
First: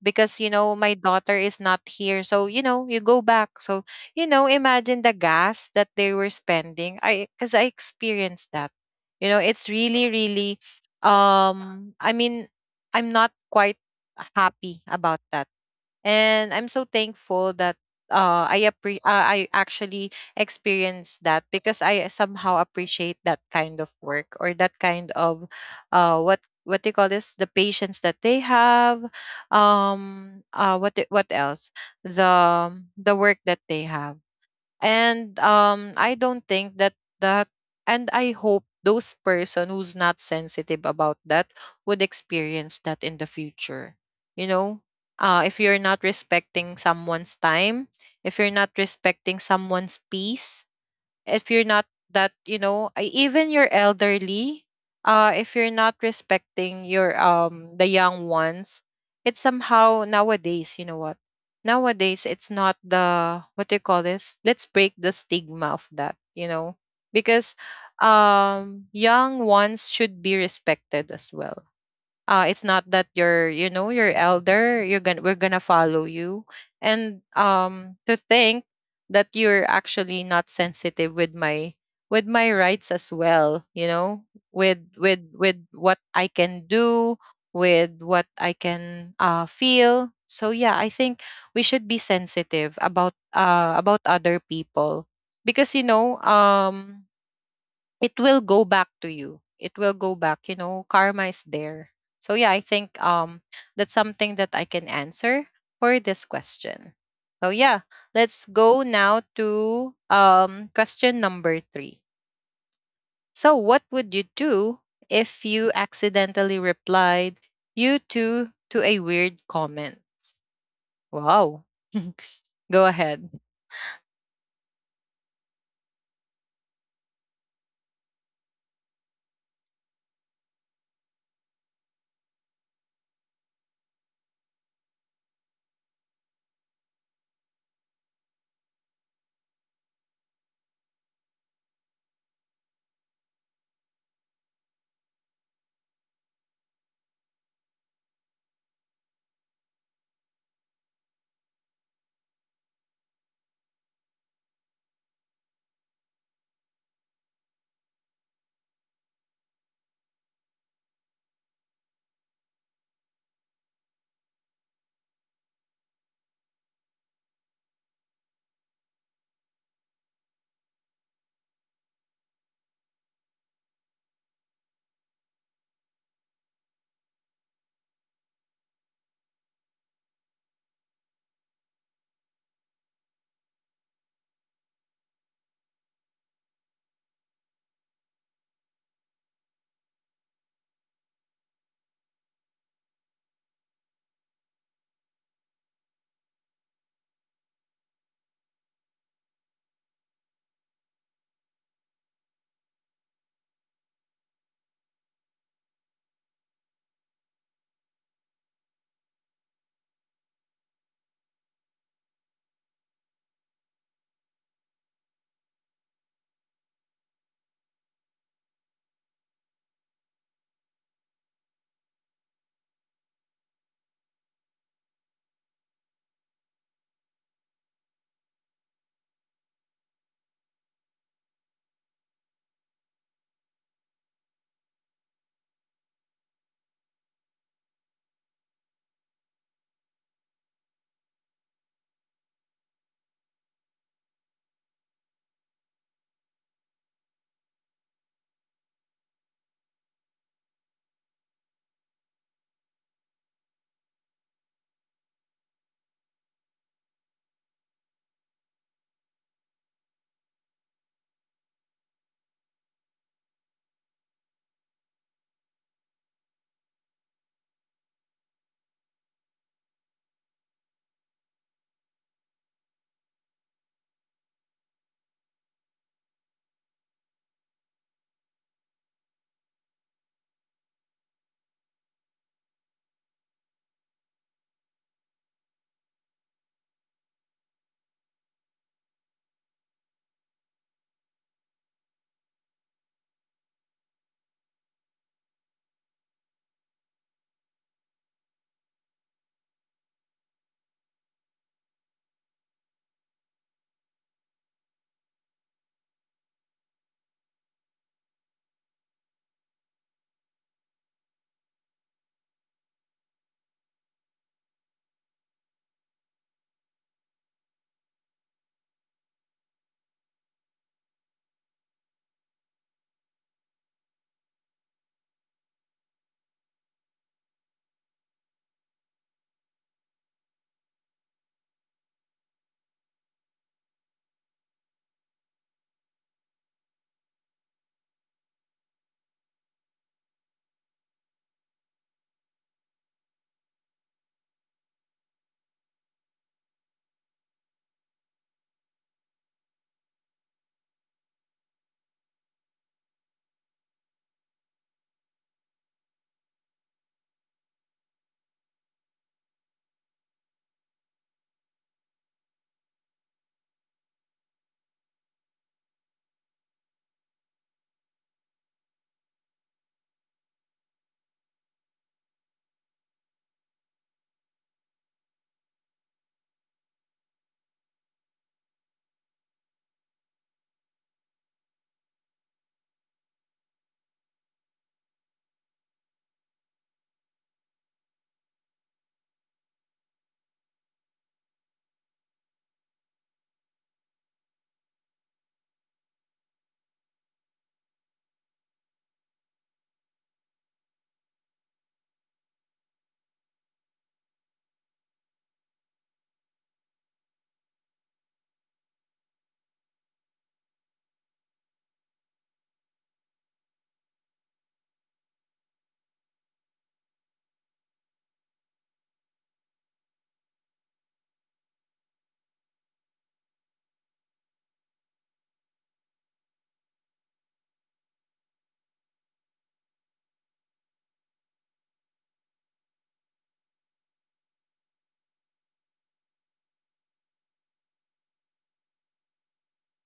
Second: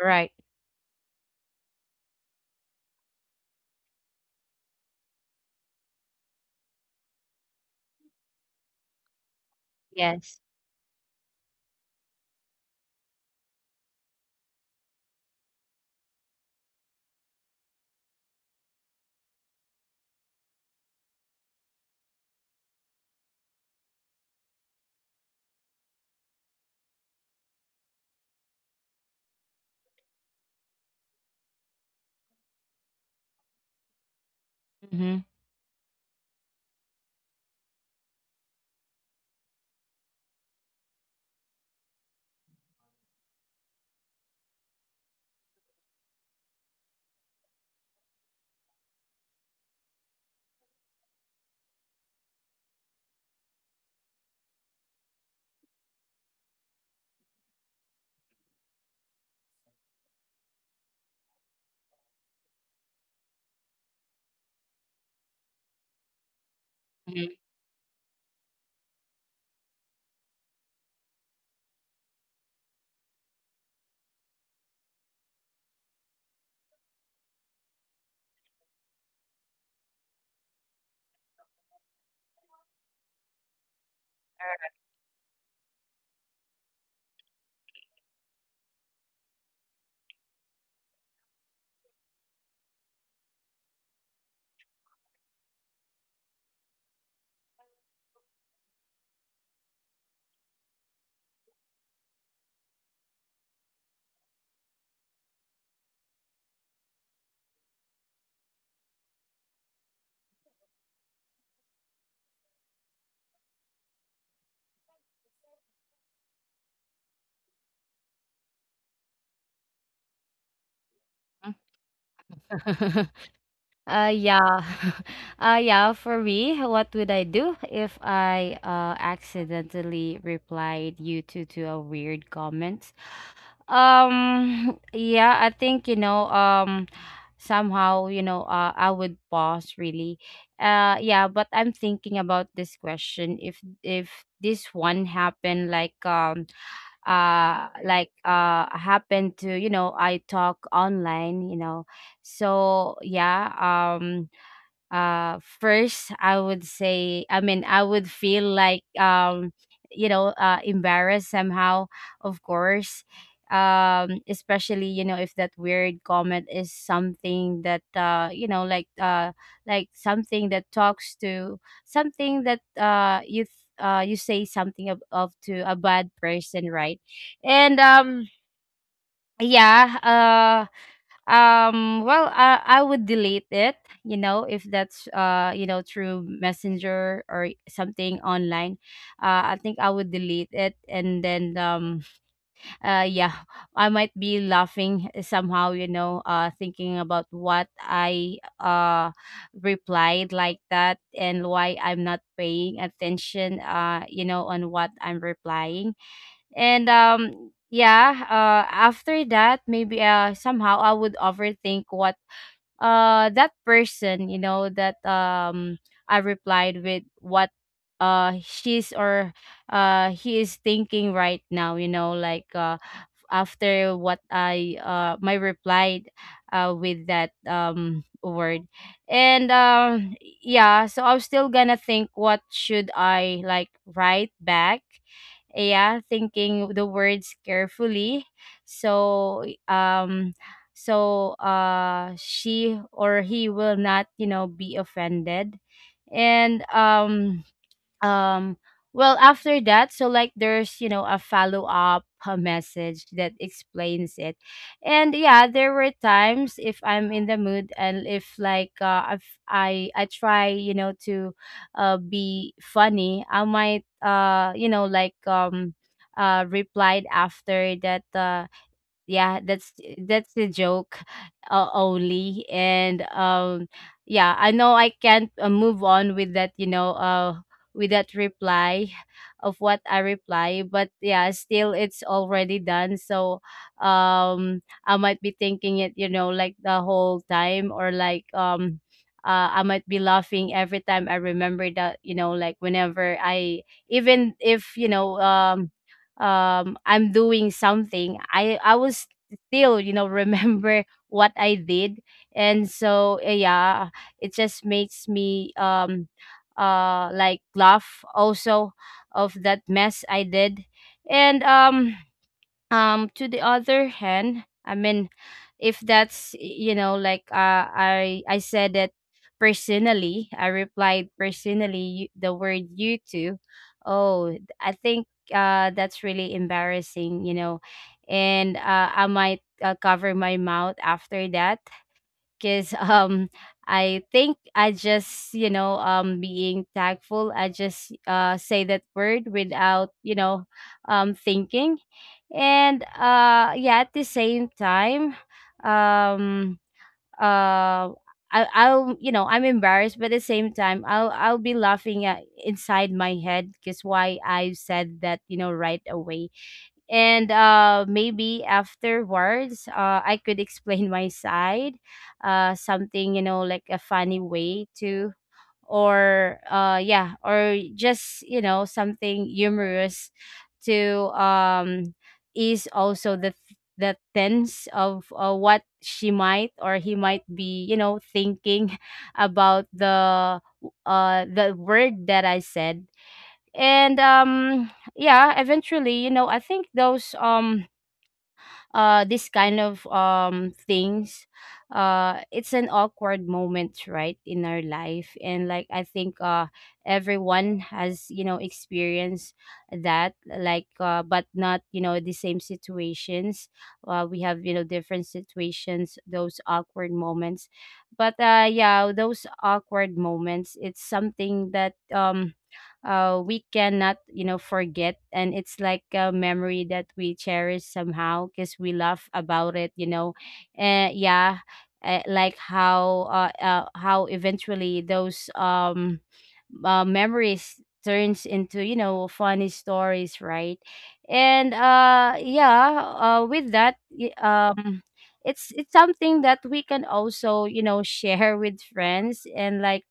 Speaker 2: Right.
Speaker 1: because you know, my daughter is not here, so you know, you go back." So you know, imagine the gas that they were spending. I Because I experienced that. You know, it's really
Speaker 2: Yes.
Speaker 1: really. I mean, I'm not quite happy about that. And I'm so thankful that I actually experienced that, because I somehow appreciate that kind of work, or that kind of what they call this, the patience that they have. What else? the the work that they have.
Speaker 2: Mm-hmm.
Speaker 1: And I don't think that that. And I hope those person who's not sensitive about that would experience that in the future, you know. If you're not respecting someone's time, if you're not respecting someone's peace, if you're not that, you know, even your elderly, if you're not respecting your the young ones. It's somehow nowadays, you know what, nowadays it's not the, what do you call this, let's break the stigma of that, you know.
Speaker 2: Mm-hmm.
Speaker 1: Because young ones should be respected as well. It's not that you're, you know, you're elder, you're gonna we're gonna follow you. And to think that you're actually not sensitive with my, with my rights as well, you know. With with what I can do, with what I can feel. So yeah, I think we should be sensitive about other people, because you know, it will go back to you, it will go back, you know, karma is there. So yeah, I think that's something that I can answer for this question. So yeah, let's go now to question number 3. So what would you do if you accidentally replied "you too" to a weird comment? Wow. Go ahead.
Speaker 2: Yeah. Yeah, for me, what would I do if I accidentally replied you to a weird comment? Yeah, I think, you know, somehow, you know, I would pause really. Yeah, but I'm thinking about this question. If this one happened, like, happened to, you know, I talk online, you know. So yeah, um first I would say, I mean I would feel like, you know, embarrassed somehow, of course. Especially, you know, if that weird comment is something that, like something that talks to something that, you say something of to a bad person, right. And yeah, well, I would delete it, you know, if that's, you know, through messenger or something online. I think I would delete it, and then yeah, I might be laughing somehow, you know, thinking about what I replied like that, and why I'm not paying attention, you know, on what I'm replying. And yeah, after that, maybe, somehow I would overthink what that person, you know, that I replied with, what she's or he is thinking right now, you know, like, after what I, my reply with that word. And yeah, so I'm still gonna think what should I like write back, yeah, thinking the words carefully. So so, she or he will not, you know, be offended. And um well, after that, so like there's, you know, a follow up, a message that explains it. And yeah, there were times if I'm in the mood, and if like if I try, you know, to be funny, I might, you know, like replied after that, yeah, that's the joke, only. And yeah, I know I can't, move on with that, you know, with that reply of what I reply. But yeah, still, it's already done. So um I might be thinking it, you know, like the whole time, or like, I might be laughing every time I remember that, you know, like whenever I, even if, you know, I'm doing something, I was still, you know, remember what I did. And so, eh, yeah, it just makes me like laugh also of that mess I did. And To the other hand, I mean, if that's, you know, like, I said that personally, I replied personally the word you too. Oh, I think that's really embarrassing, and I might cover my mouth after that. Because I think I just being tactful I just say that word without thinking. And yeah, at the same time, um uh I'll, I'm embarrassed, but at the same time I'll be laughing at inside my head because why I said that, right away. And maybe afterwards I could explain my side, something, like a funny way to, or yeah, or just, something humorous, to ease also the tense of what she might or he might be, thinking about the word that I said. And Yeah, eventually, I think those this kind of things, it's an awkward moment, right, in our life. And like, I think, everyone has, experienced that, like, but not, the same situations. We have, different situations, those awkward moments. But yeah, those awkward moments, it's something that we cannot, forget. And it's like a memory that we cherish somehow because we laugh about it, yeah. Like how eventually those memories turns into, funny stories, right? And yeah, with that, it's something that we can also, share with friends and like.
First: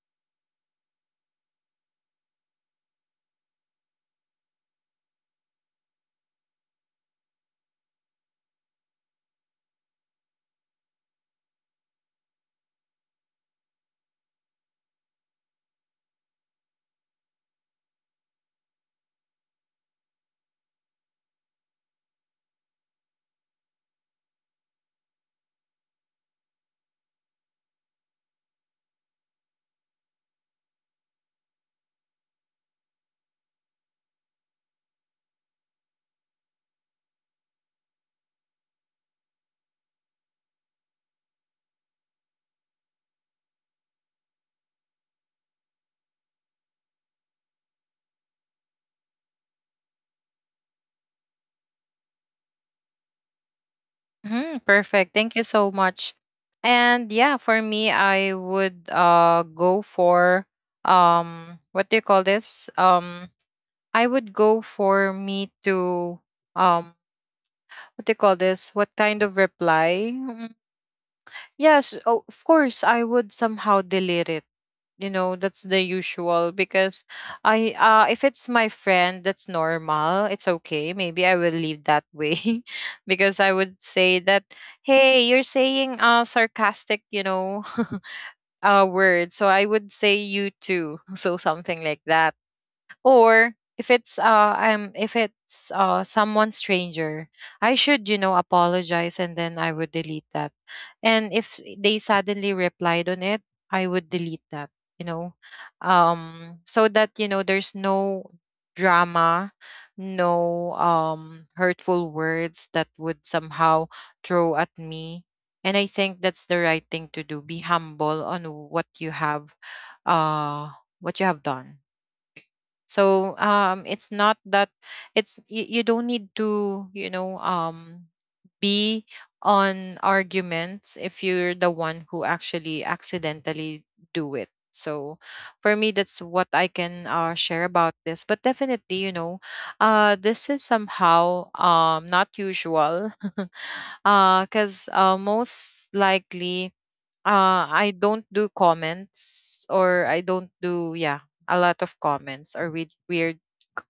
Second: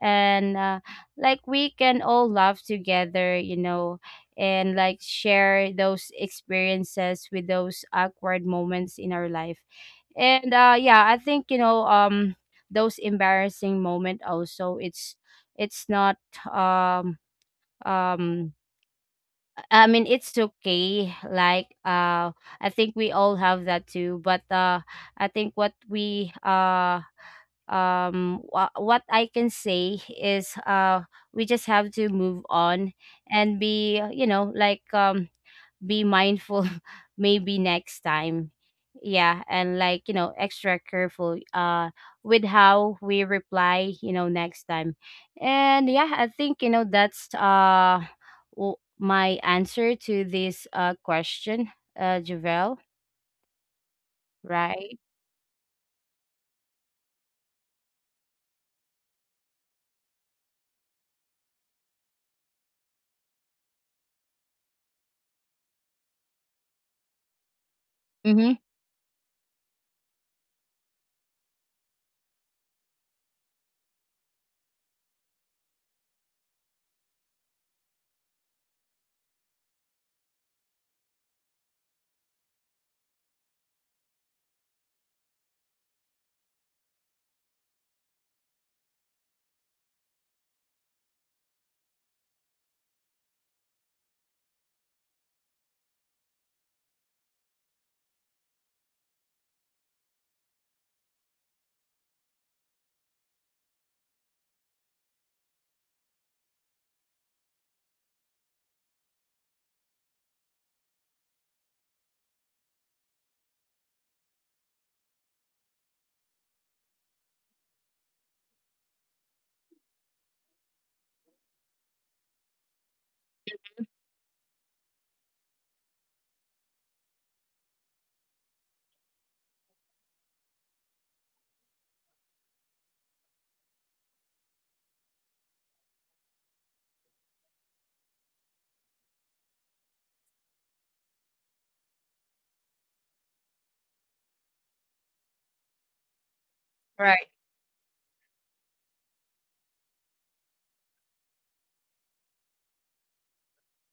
Speaker 2: And like we can all laugh together, and like share those experiences with those awkward moments in our life. And yeah, I think, those embarrassing moment also, it's not um um I mean, it's okay, like, I think we all have that too. But I think what we what I can say is, we just have to move on and be, you know, like, be mindful, maybe next time. Yeah, and like, you know, extra careful with how we reply, you know, next time. And yeah, I think, you know, that's my answer to this question, Javel.
Speaker 1: Hmm,
Speaker 2: Right.
Speaker 1: perfect. Thank you so much. And yeah, for me, I would go for what do you call this? I would go for me to um what do you call
Speaker 2: Mm-hmm.
Speaker 1: this? What kind of reply? Yes, of course, I would somehow delete it. You know, that's the usual because I, if it's my friend, that's normal. It's okay. Maybe I will leave that way because I would say that, "Hey, you're saying sarcastic, you know, word." So I would say "you too." So something like that. Or if it's I'm if it's someone stranger, I should, you know, apologize, and then I would delete that. And if they suddenly replied on it, I would delete that, you know, so that you know, there's no drama, no hurtful words that would somehow throw at me. And I think that's the right thing to do, be humble on uh what you have done. So it's not that it's you don't need to, you know, be on arguments if you're the one who actually accidentally do it. So for me, that's what I can, share about this. But definitely, you know, this is somehow not usual, because most likely
Speaker 2: Right.
Speaker 1: I don't do comments, or I don't do, yeah, a lot of comments, or weird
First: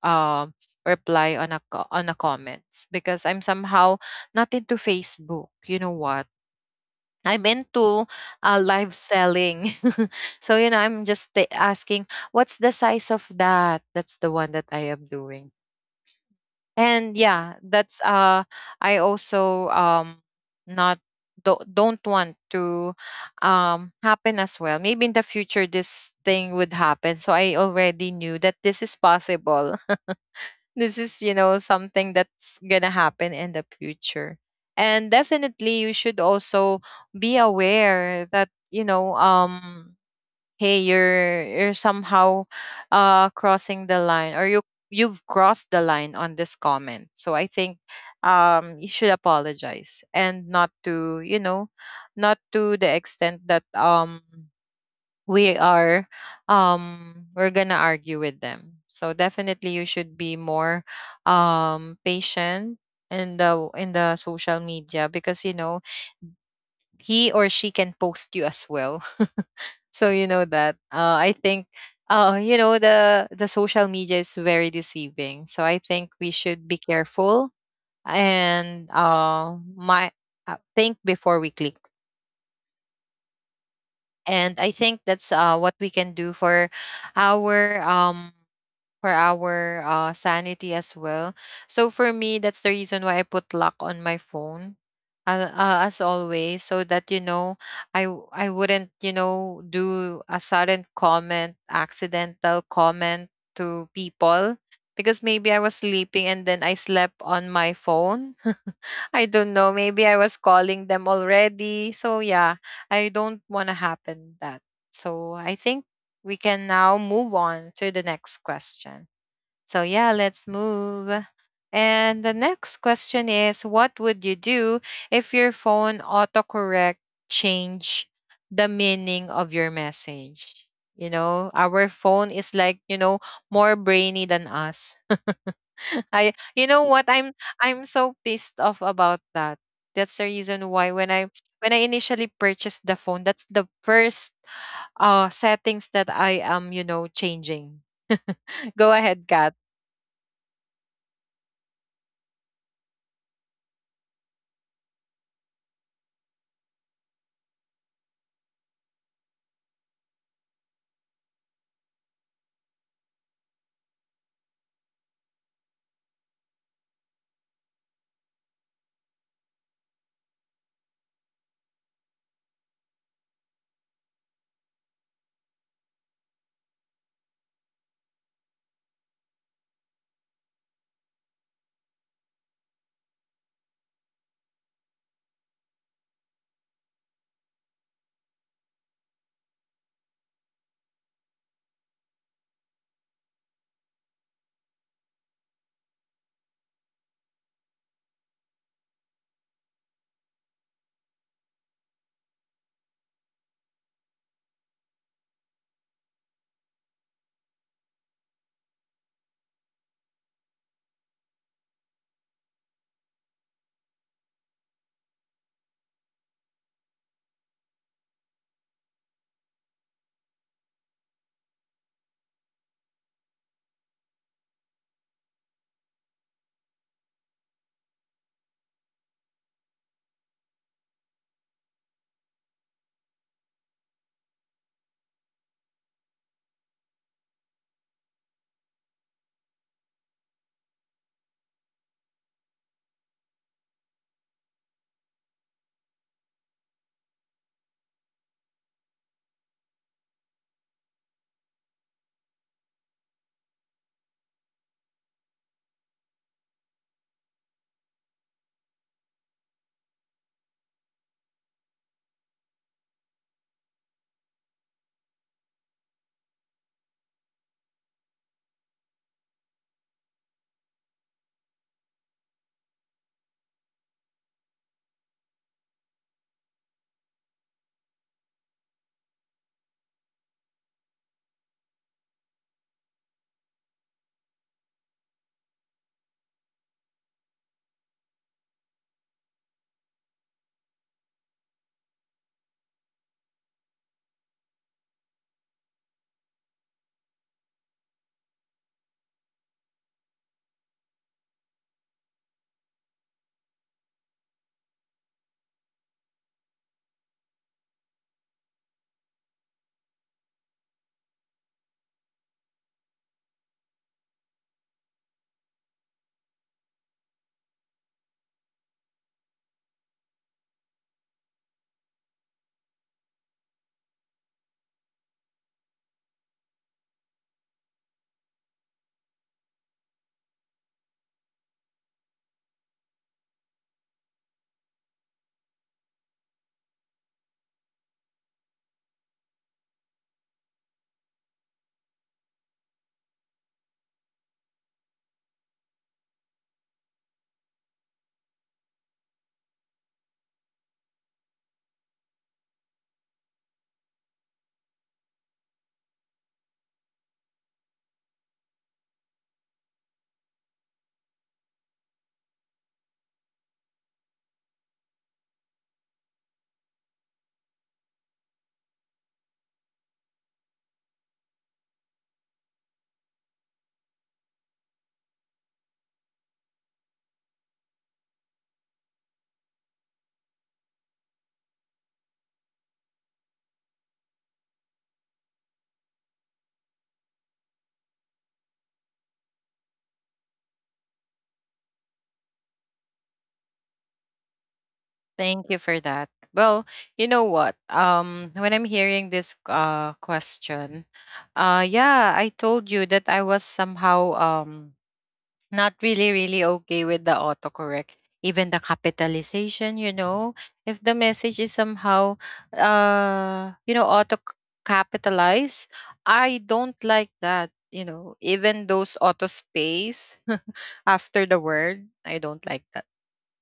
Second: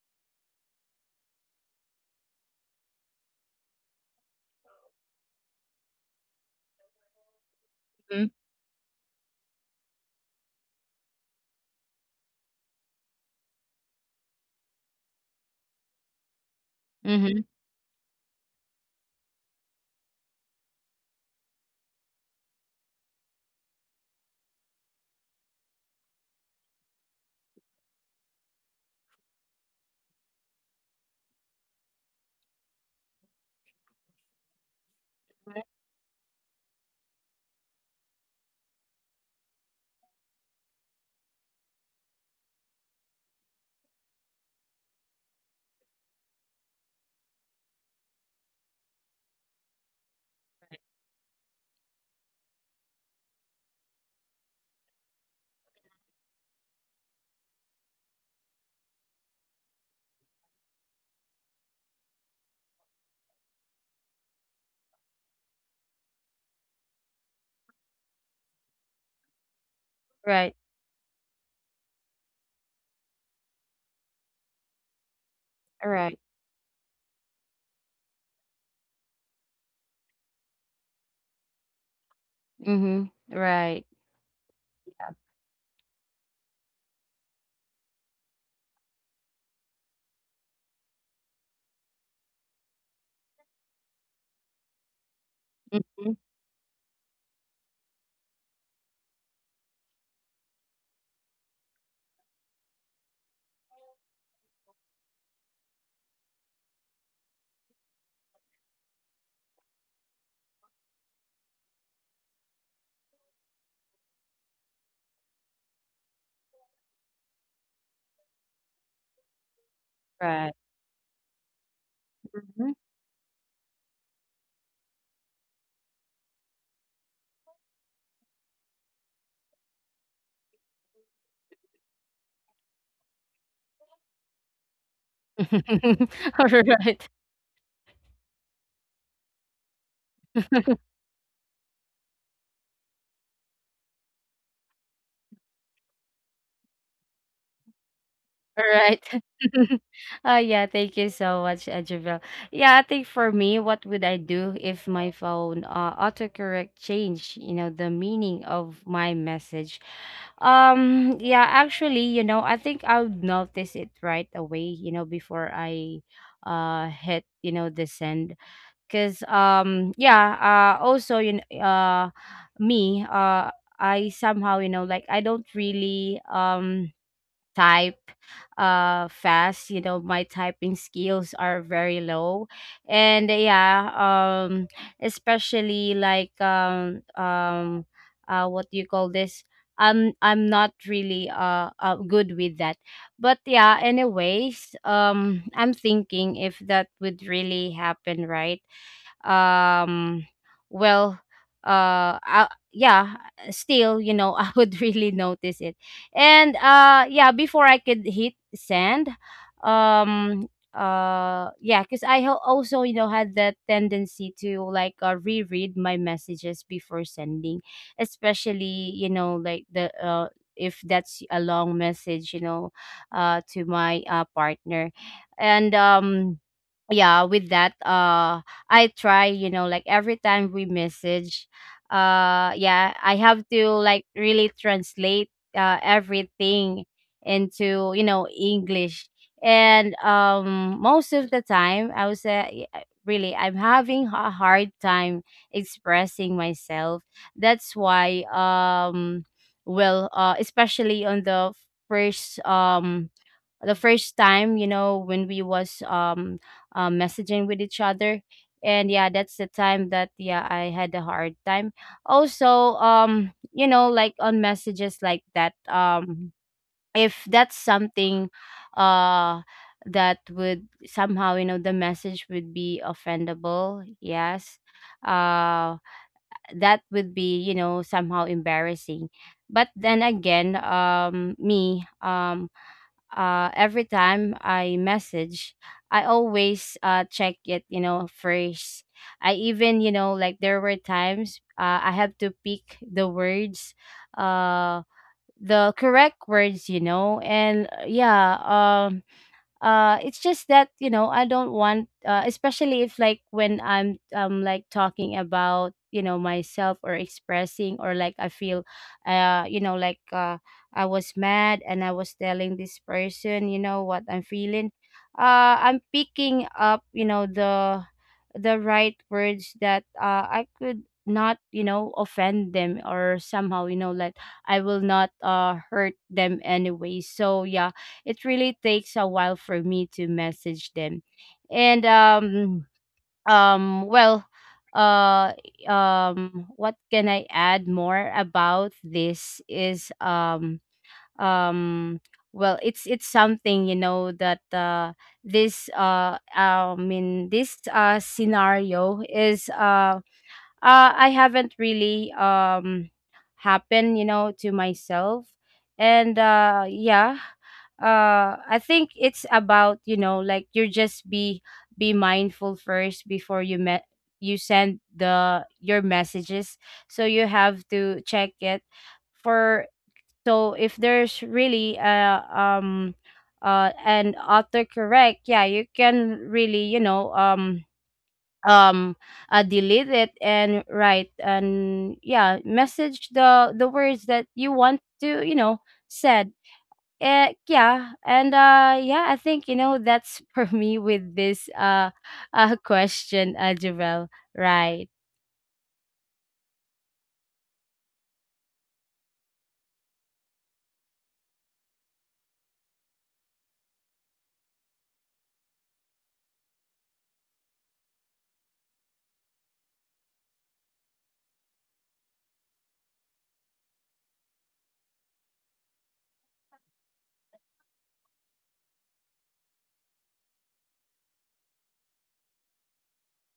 Speaker 1: um reply on a on a comments, because I'm somehow not into Facebook. You know what? I'm into
Speaker 2: Mhm.
Speaker 1: live selling. So you know, I'm just asking, what's the size of that? That's the one that I am doing. And
Speaker 2: Mm-hmm.
Speaker 1: yeah, that's I also not don't want to happen as well, maybe in the future this thing would happen. So I already knew that this is possible. This is, you know, something that's gonna happen in the future. And definitely you should also be aware that, you know, hey, you're somehow crossing the line, or you, you've crossed the line on this comment. So I think you should apologize, and not to, you know, not to the extent that we are we're gonna argue with them. So definitely you should be more patient in the social media, because you know, he or she can post you as well, so you know
Speaker 2: Right.
Speaker 1: that. I think you know, the social media is very deceiving. So I think
Speaker 2: Right.
Speaker 1: we should be careful. And my, think before we click.
Speaker 2: Hmm. Right.
Speaker 1: And I think that's, what we can do our um for our sanity as well. So for me, that's the reason why I put lock on my phone. As
Speaker 2: Mhm.
Speaker 1: always, so that you know, I wouldn't, you know, do a sudden comment, accidental comment to people. Because maybe I was sleeping and then I slept on my phone. I don't know, maybe I was calling them already. So yeah, I don't want to happen that. So I think we can now move on to the next question. So yeah, let's
Speaker 2: Right.
Speaker 1: move. And the next
Speaker 2: Mm.
Speaker 1: question is, what would you do if your phone autocorrect change the meaning of your message? You know, our phone is like, you know, more brainy than us. I you know what
Speaker 2: Right.
Speaker 1: I'm so pissed off about that. That's the reason
Speaker 2: Mhm. Alright.
Speaker 1: why when I initially purchased the phone, that's the first settings that I am, you know, changing. Go
Speaker 2: Alright.
Speaker 1: ahead, Kat.
Speaker 2: Oh, yeah, thank you so much, Javel. Yeah, I think for me, what would I do if my phone, autocorrect changed, you know, the meaning of my message? Yeah, actually, you know, I think I would notice it right away, you know, before I hit, you know, the send. Because yeah, also, you know, me I somehow, you know, like, I don't really type fast, you know. My typing skills are very low, and yeah, especially like what do you call this? I'm not really good with that. But yeah, anyways, I'm thinking, if that would really happen, right? um well, yeah, still, you know, I would really notice it. And yeah, before I could hit send. um yeah, because also, you know, had that tendency to, like, reread my messages before sending, especially, you know, like the if that's a long message, you know, to my partner. And yeah, with that, I try, you know, like every time we message, yeah, I have to like really translate everything into, you know, English. And most of the time I would say, really, I'm having a hard time expressing myself. That's why, well, especially on the first, the first time, you know, when we was messaging with each other. And yeah, that's the time that, yeah, I had a hard time. Also, you know, like on messages like that, if that's something uh that would somehow, you know, the message would be offendable, yes, uh that would be, you know, somehow embarrassing. But then again, me every time I message, I always, check it, you know, first. I even, you know, like, there were times, I had to pick the words, uh, the correct words, you know, and yeah, um, it's just that, you know, I don't want, especially if like when I'm, like, talking about, you know, myself, or expressing, or like I feel, you know, like, I was mad and I was telling this person, you know, what I'm feeling. I'm picking up, you know, the right words that I could not, you know, offend them, or somehow, you know, like, I will not hurt them anyway. So yeah, it really takes a while for me to message them. And Well, uh what can I add more about this is um well, it's something, you know, that this I mean, this scenario is, I haven't really happened, you know, to myself. And yeah, I think it's about, you know, like, you just be mindful first before you met you send the your messages. So you have to check it for, so if there's really an autocorrect, yeah, you can really, you know, um delete it and write, and yeah, message the words that you want to, you know, said. Yeah, and yeah, I think, you know, that's for me with this question, Javel. Right.
Speaker 1: Thank you for that. Well, you know what? When I'm hearing this question, yeah, I told you that I was somehow not really okay with the autocorrect, even the capitalization, you know, if the message is somehow you know, auto capitalize, I don't like that, you know. Even those auto space after the word, I don't like that.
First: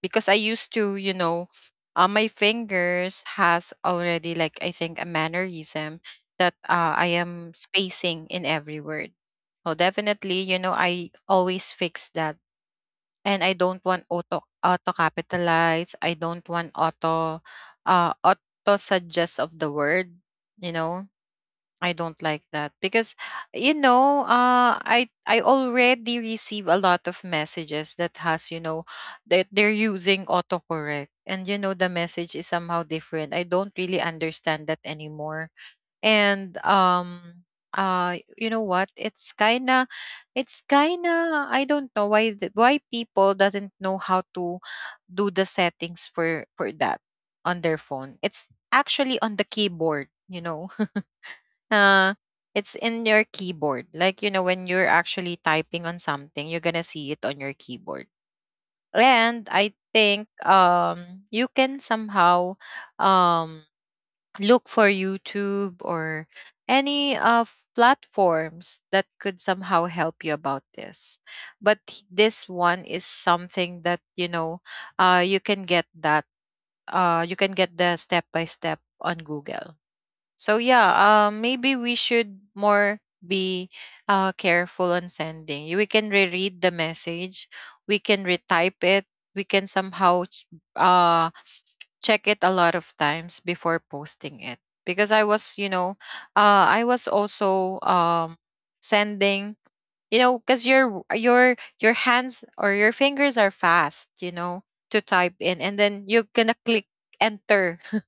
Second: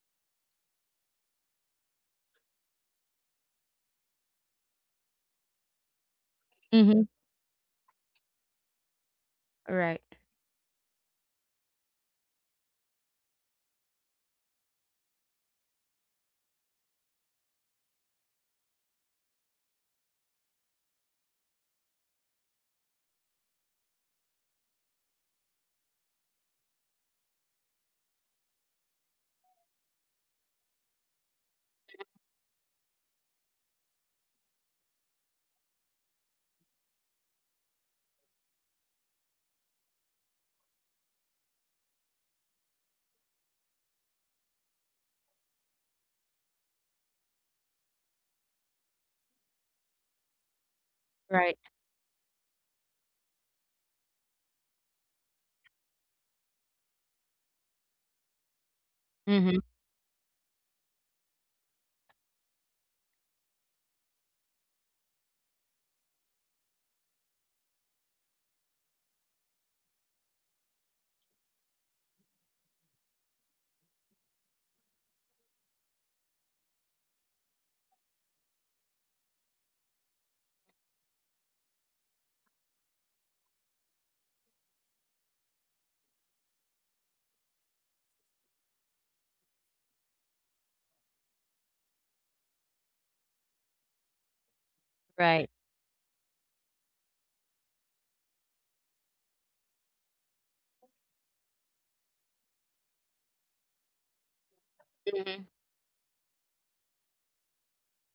Speaker 1: Because I used to, you know, my fingers has already like, I think, a mannerism that
Speaker 2: Mm-hmm.
Speaker 1: I am spacing in every word. Oh,
Speaker 2: Right.
Speaker 1: definitely. You know, I always fix that. And I don't want auto capitalize. I don't want auto auto suggest of the word, you know. I don't like that because, you know, I already receive a lot of messages that has, you know, that they're using autocorrect, and you know, the message is somehow different. I don't really understand that anymore. And you know what, it's kind of, it's kind of, I don't know why why people doesn't know how to do the settings for that on their phone. It's actually on the keyboard, you know.
Speaker 2: Right.
Speaker 1: uh it's in your keyboard. Like, you know, when you're actually typing on something, you're gonna see it on your keyboard. And
Speaker 2: Mm-hmm.
Speaker 1: I think you can somehow um look for YouTube, or any of platforms that could somehow help you about this. But this one is something that, you know, you can get that, you can get the step by step on Google. So yeah, maybe we should more be careful on sending. We can reread the message, we can retype it, we can somehow uh, check it a lot of times before posting it. Because I
Speaker 2: Right.
Speaker 1: was, you know, I was also, sending, you know, because your your hands or your fingers are fast, you know, to type
Speaker 2: Mm-hmm.
Speaker 1: in, and then you're gonna click enter.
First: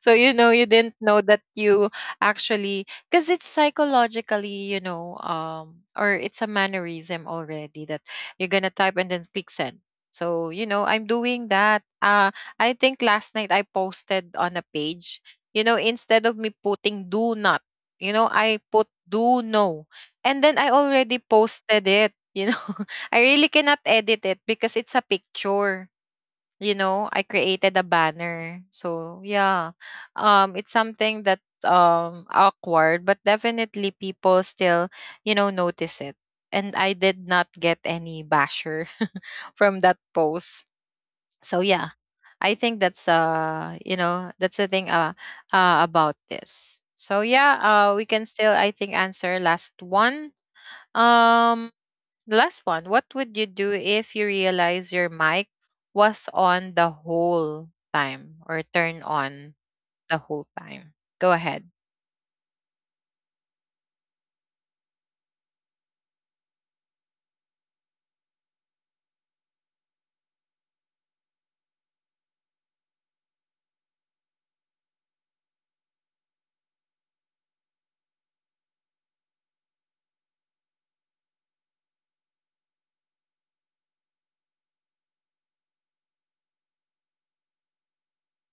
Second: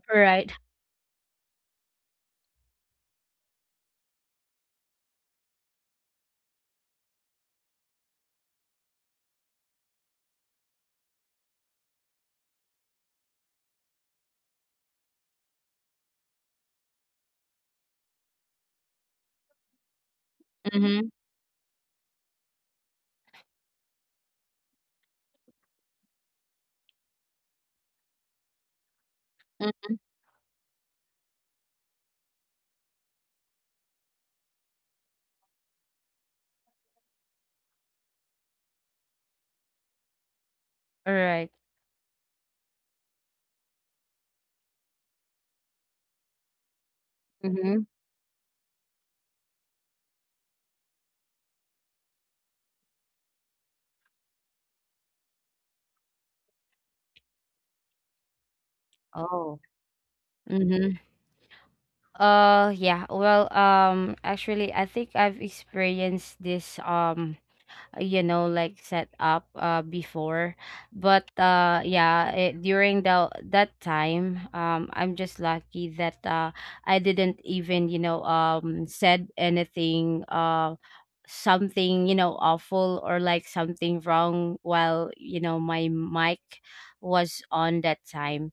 Speaker 1: So you know,
Speaker 2: Right.
Speaker 1: you didn't know that you actually, because it's psychologically, you know, or it's a mannerism already, that you're gonna type and then click send. So you know, I'm doing that. I think last night I posted on a page, you know, instead of me putting "do not," you know, I put "do know." And then I
Speaker 2: Mm-hmm.
Speaker 1: already posted it, you know. I really cannot edit it because it's a picture, you know. I created a banner. So yeah. It's something that awkward, but definitely people still, you know, notice it. And I did not get any basher from that post.
Speaker 2: Right.
Speaker 1: So yeah. I think that's you know, that's the thing about this. So yeah,
Speaker 2: Mm-hmm.
Speaker 1: we can still, I think, answer last one. Um the last one, what would you do if you realize your mic was on the whole time, or turned on
Speaker 2: Oh.
Speaker 1: the whole time?
Speaker 2: Mm-hmm.
Speaker 1: Go ahead.
Speaker 2: Yeah, well, actually, I think I've experienced this you know, like, set up before. But yeah, during the that time, I'm just lucky that I didn't even, you know, said anything, something, you know, awful, or like something wrong, while, you know, my mic was on that time.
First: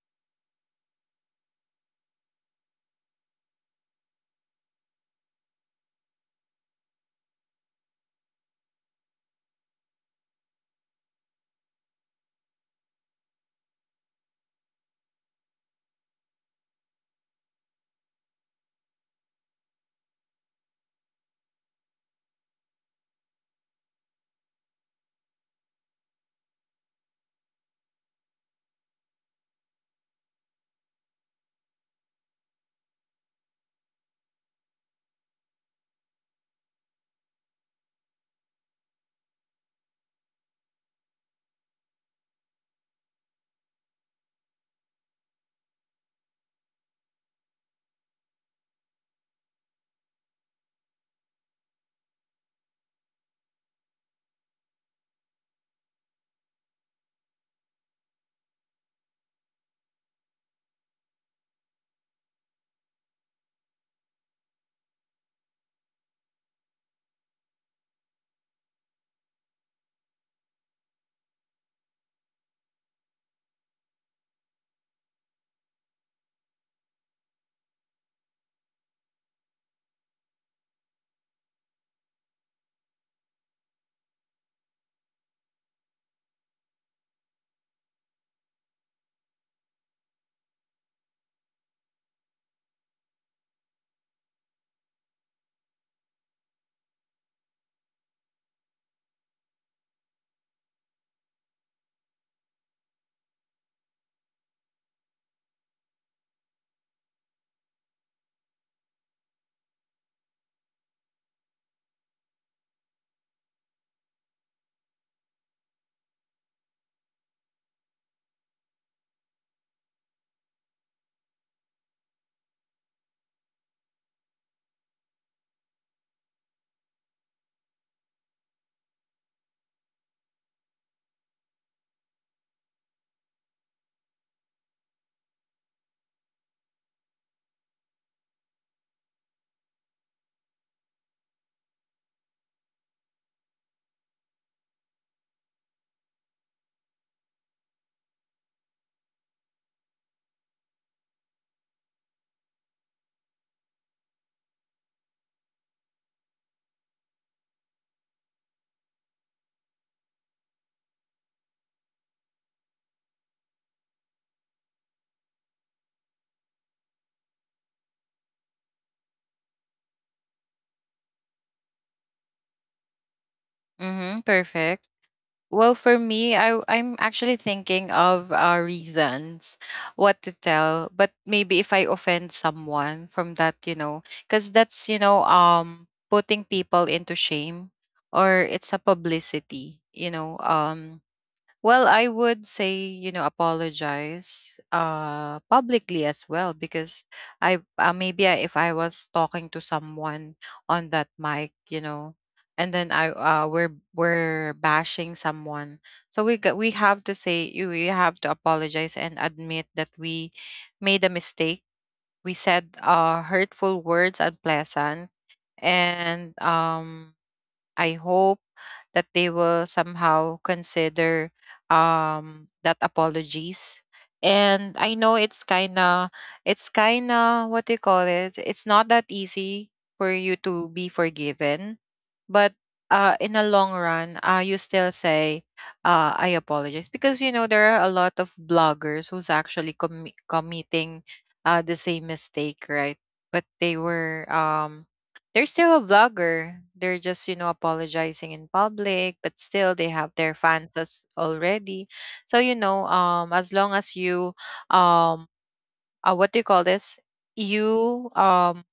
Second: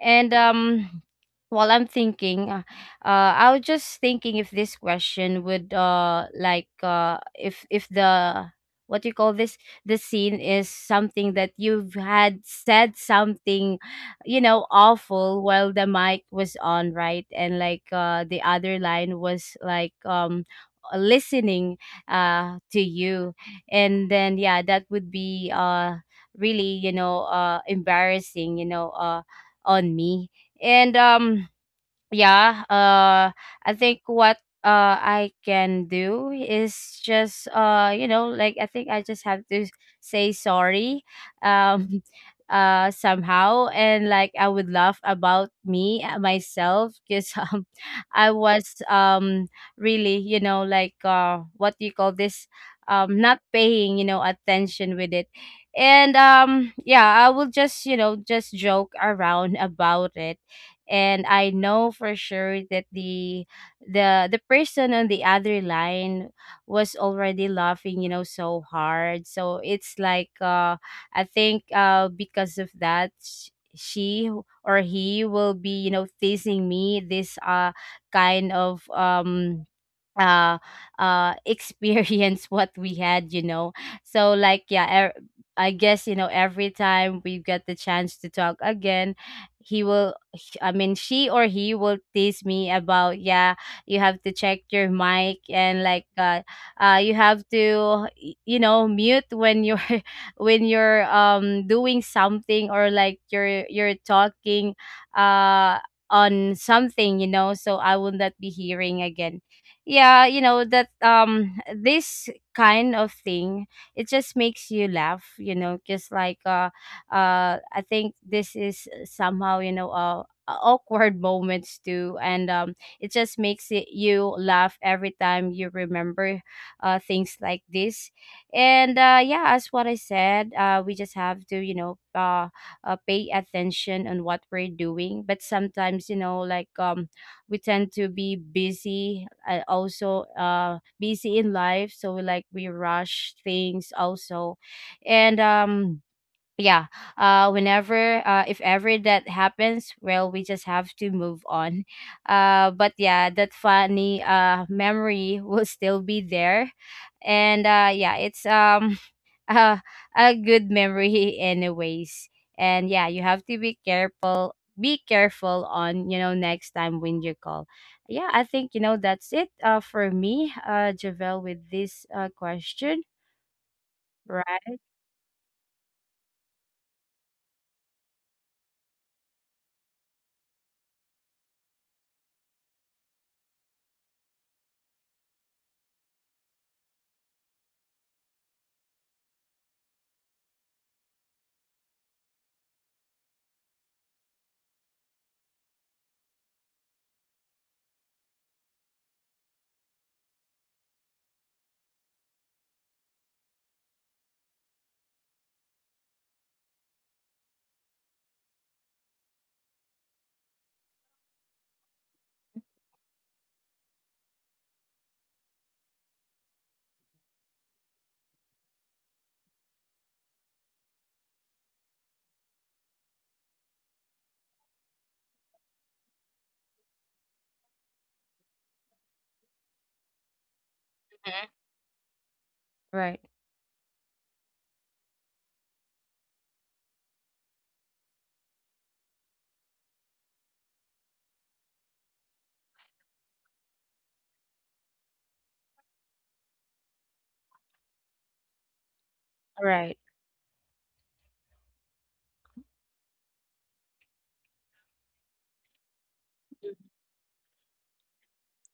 Speaker 2: And while I'm thinking, I was just thinking, if this question would like, if the, what do you call this, the scene is something that you've had said something, you know, awful while the mic was on, right? And like, the other line was like, listening to you. And then yeah, that would be really, you know, embarrassing, you know, on me. And yeah, I think what I can do is just, you know, like, I think I just have to say sorry, um somehow. And like, I would laugh about me, myself, because I was, really, you know, like, what do you call this, not paying, you know, attention with it. And yeah, I will just, you know, just joke around about it. And I know for sure that the the person on the other line was already laughing, you know, so hard. So it's like, I think, because of that, she or he will be, you know, teasing me, this kind of uh experience what we had, you know. So like, yeah, I guess, you know, every time we get the chance to talk again, I mean, she or he will tease me about, yeah, you have to check your mic. And like, you have to you know, mute when you're when you're, doing something, or like, you're, talking uh on something, you know, so I will not be hearing again. Yeah, you know, that, this kind of thing, it just makes you laugh, you know. Just like, I think this is somehow, you know, awkward moments too. And it just makes it you laugh every time you remember things like this. And yeah, as what I said, we just have to, you know, pay attention on what we're doing. But sometimes, you know, like, we tend to be busy, also, busy in life, so we like, we rush things also. And yeah, whenever, if ever that happens, well, we just have to move on. But yeah, that funny memory will still be there. And yeah, it's uh, a good memory, anyways. And yeah, you have to be careful, be careful on, you know, next time when you call. Yeah, I think, you know, that's it, for me, Javel, with this question.
Speaker 1: Mm-hmm,
Speaker 2: Right.
Speaker 1: perfect. Well, for me, I'm actually thinking of reasons what to tell, but maybe if I offend someone from that, you know, because that's, you know, putting people into shame, or it's a publicity, you know. Well, I would say, you know, apologize publicly as well, because I, maybe if I was talking to someone on that mic, you know, and then I, we're bashing someone. So we have to say you we have to apologize and admit that we made a mistake. We said hurtful words, unpleasant, and I hope that they will somehow consider that apologies. And I know it's kinda, it's kinda, what do you call it? It's not that easy for you to be
Speaker 2: Mhm.
Speaker 1: forgiven. But
Speaker 2: Right.
Speaker 1: in the long run, you still say, I apologize. Because you know, there are a lot of bloggers who's actually committing the same mistake, right? But they were they're still a vlogger. They're just, you know, apologizing in public, but still they
Speaker 2: Right.
Speaker 1: have their fans as already. So you know, as long as you um what do you call this? You um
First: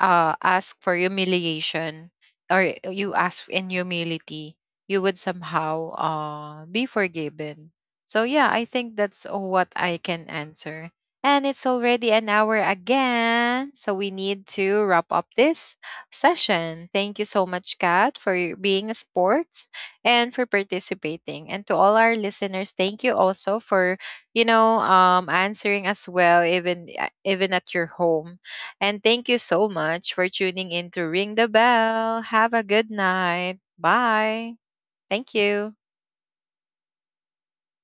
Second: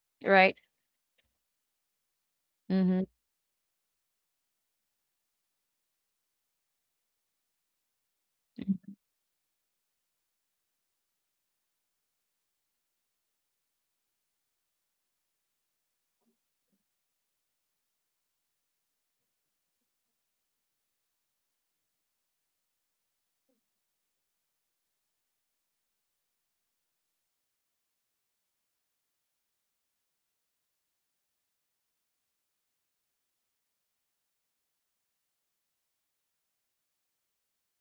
Speaker 1: uh,
Speaker 2: Right.
Speaker 1: ask for humiliation, or
Speaker 2: Mm-hmm.
Speaker 1: you ask in humility, you would somehow, be forgiven. So yeah, I think that's what I can answer. And it's already an hour again. So we need to wrap up this session. Thank you so much, Kat, for your being a sports, and for participating. And to all our listeners, thank you also for, you know, answering as well, even at your home. And thank you so much for tuning in to Ring the Bell. Have a good night. Bye. Thank you.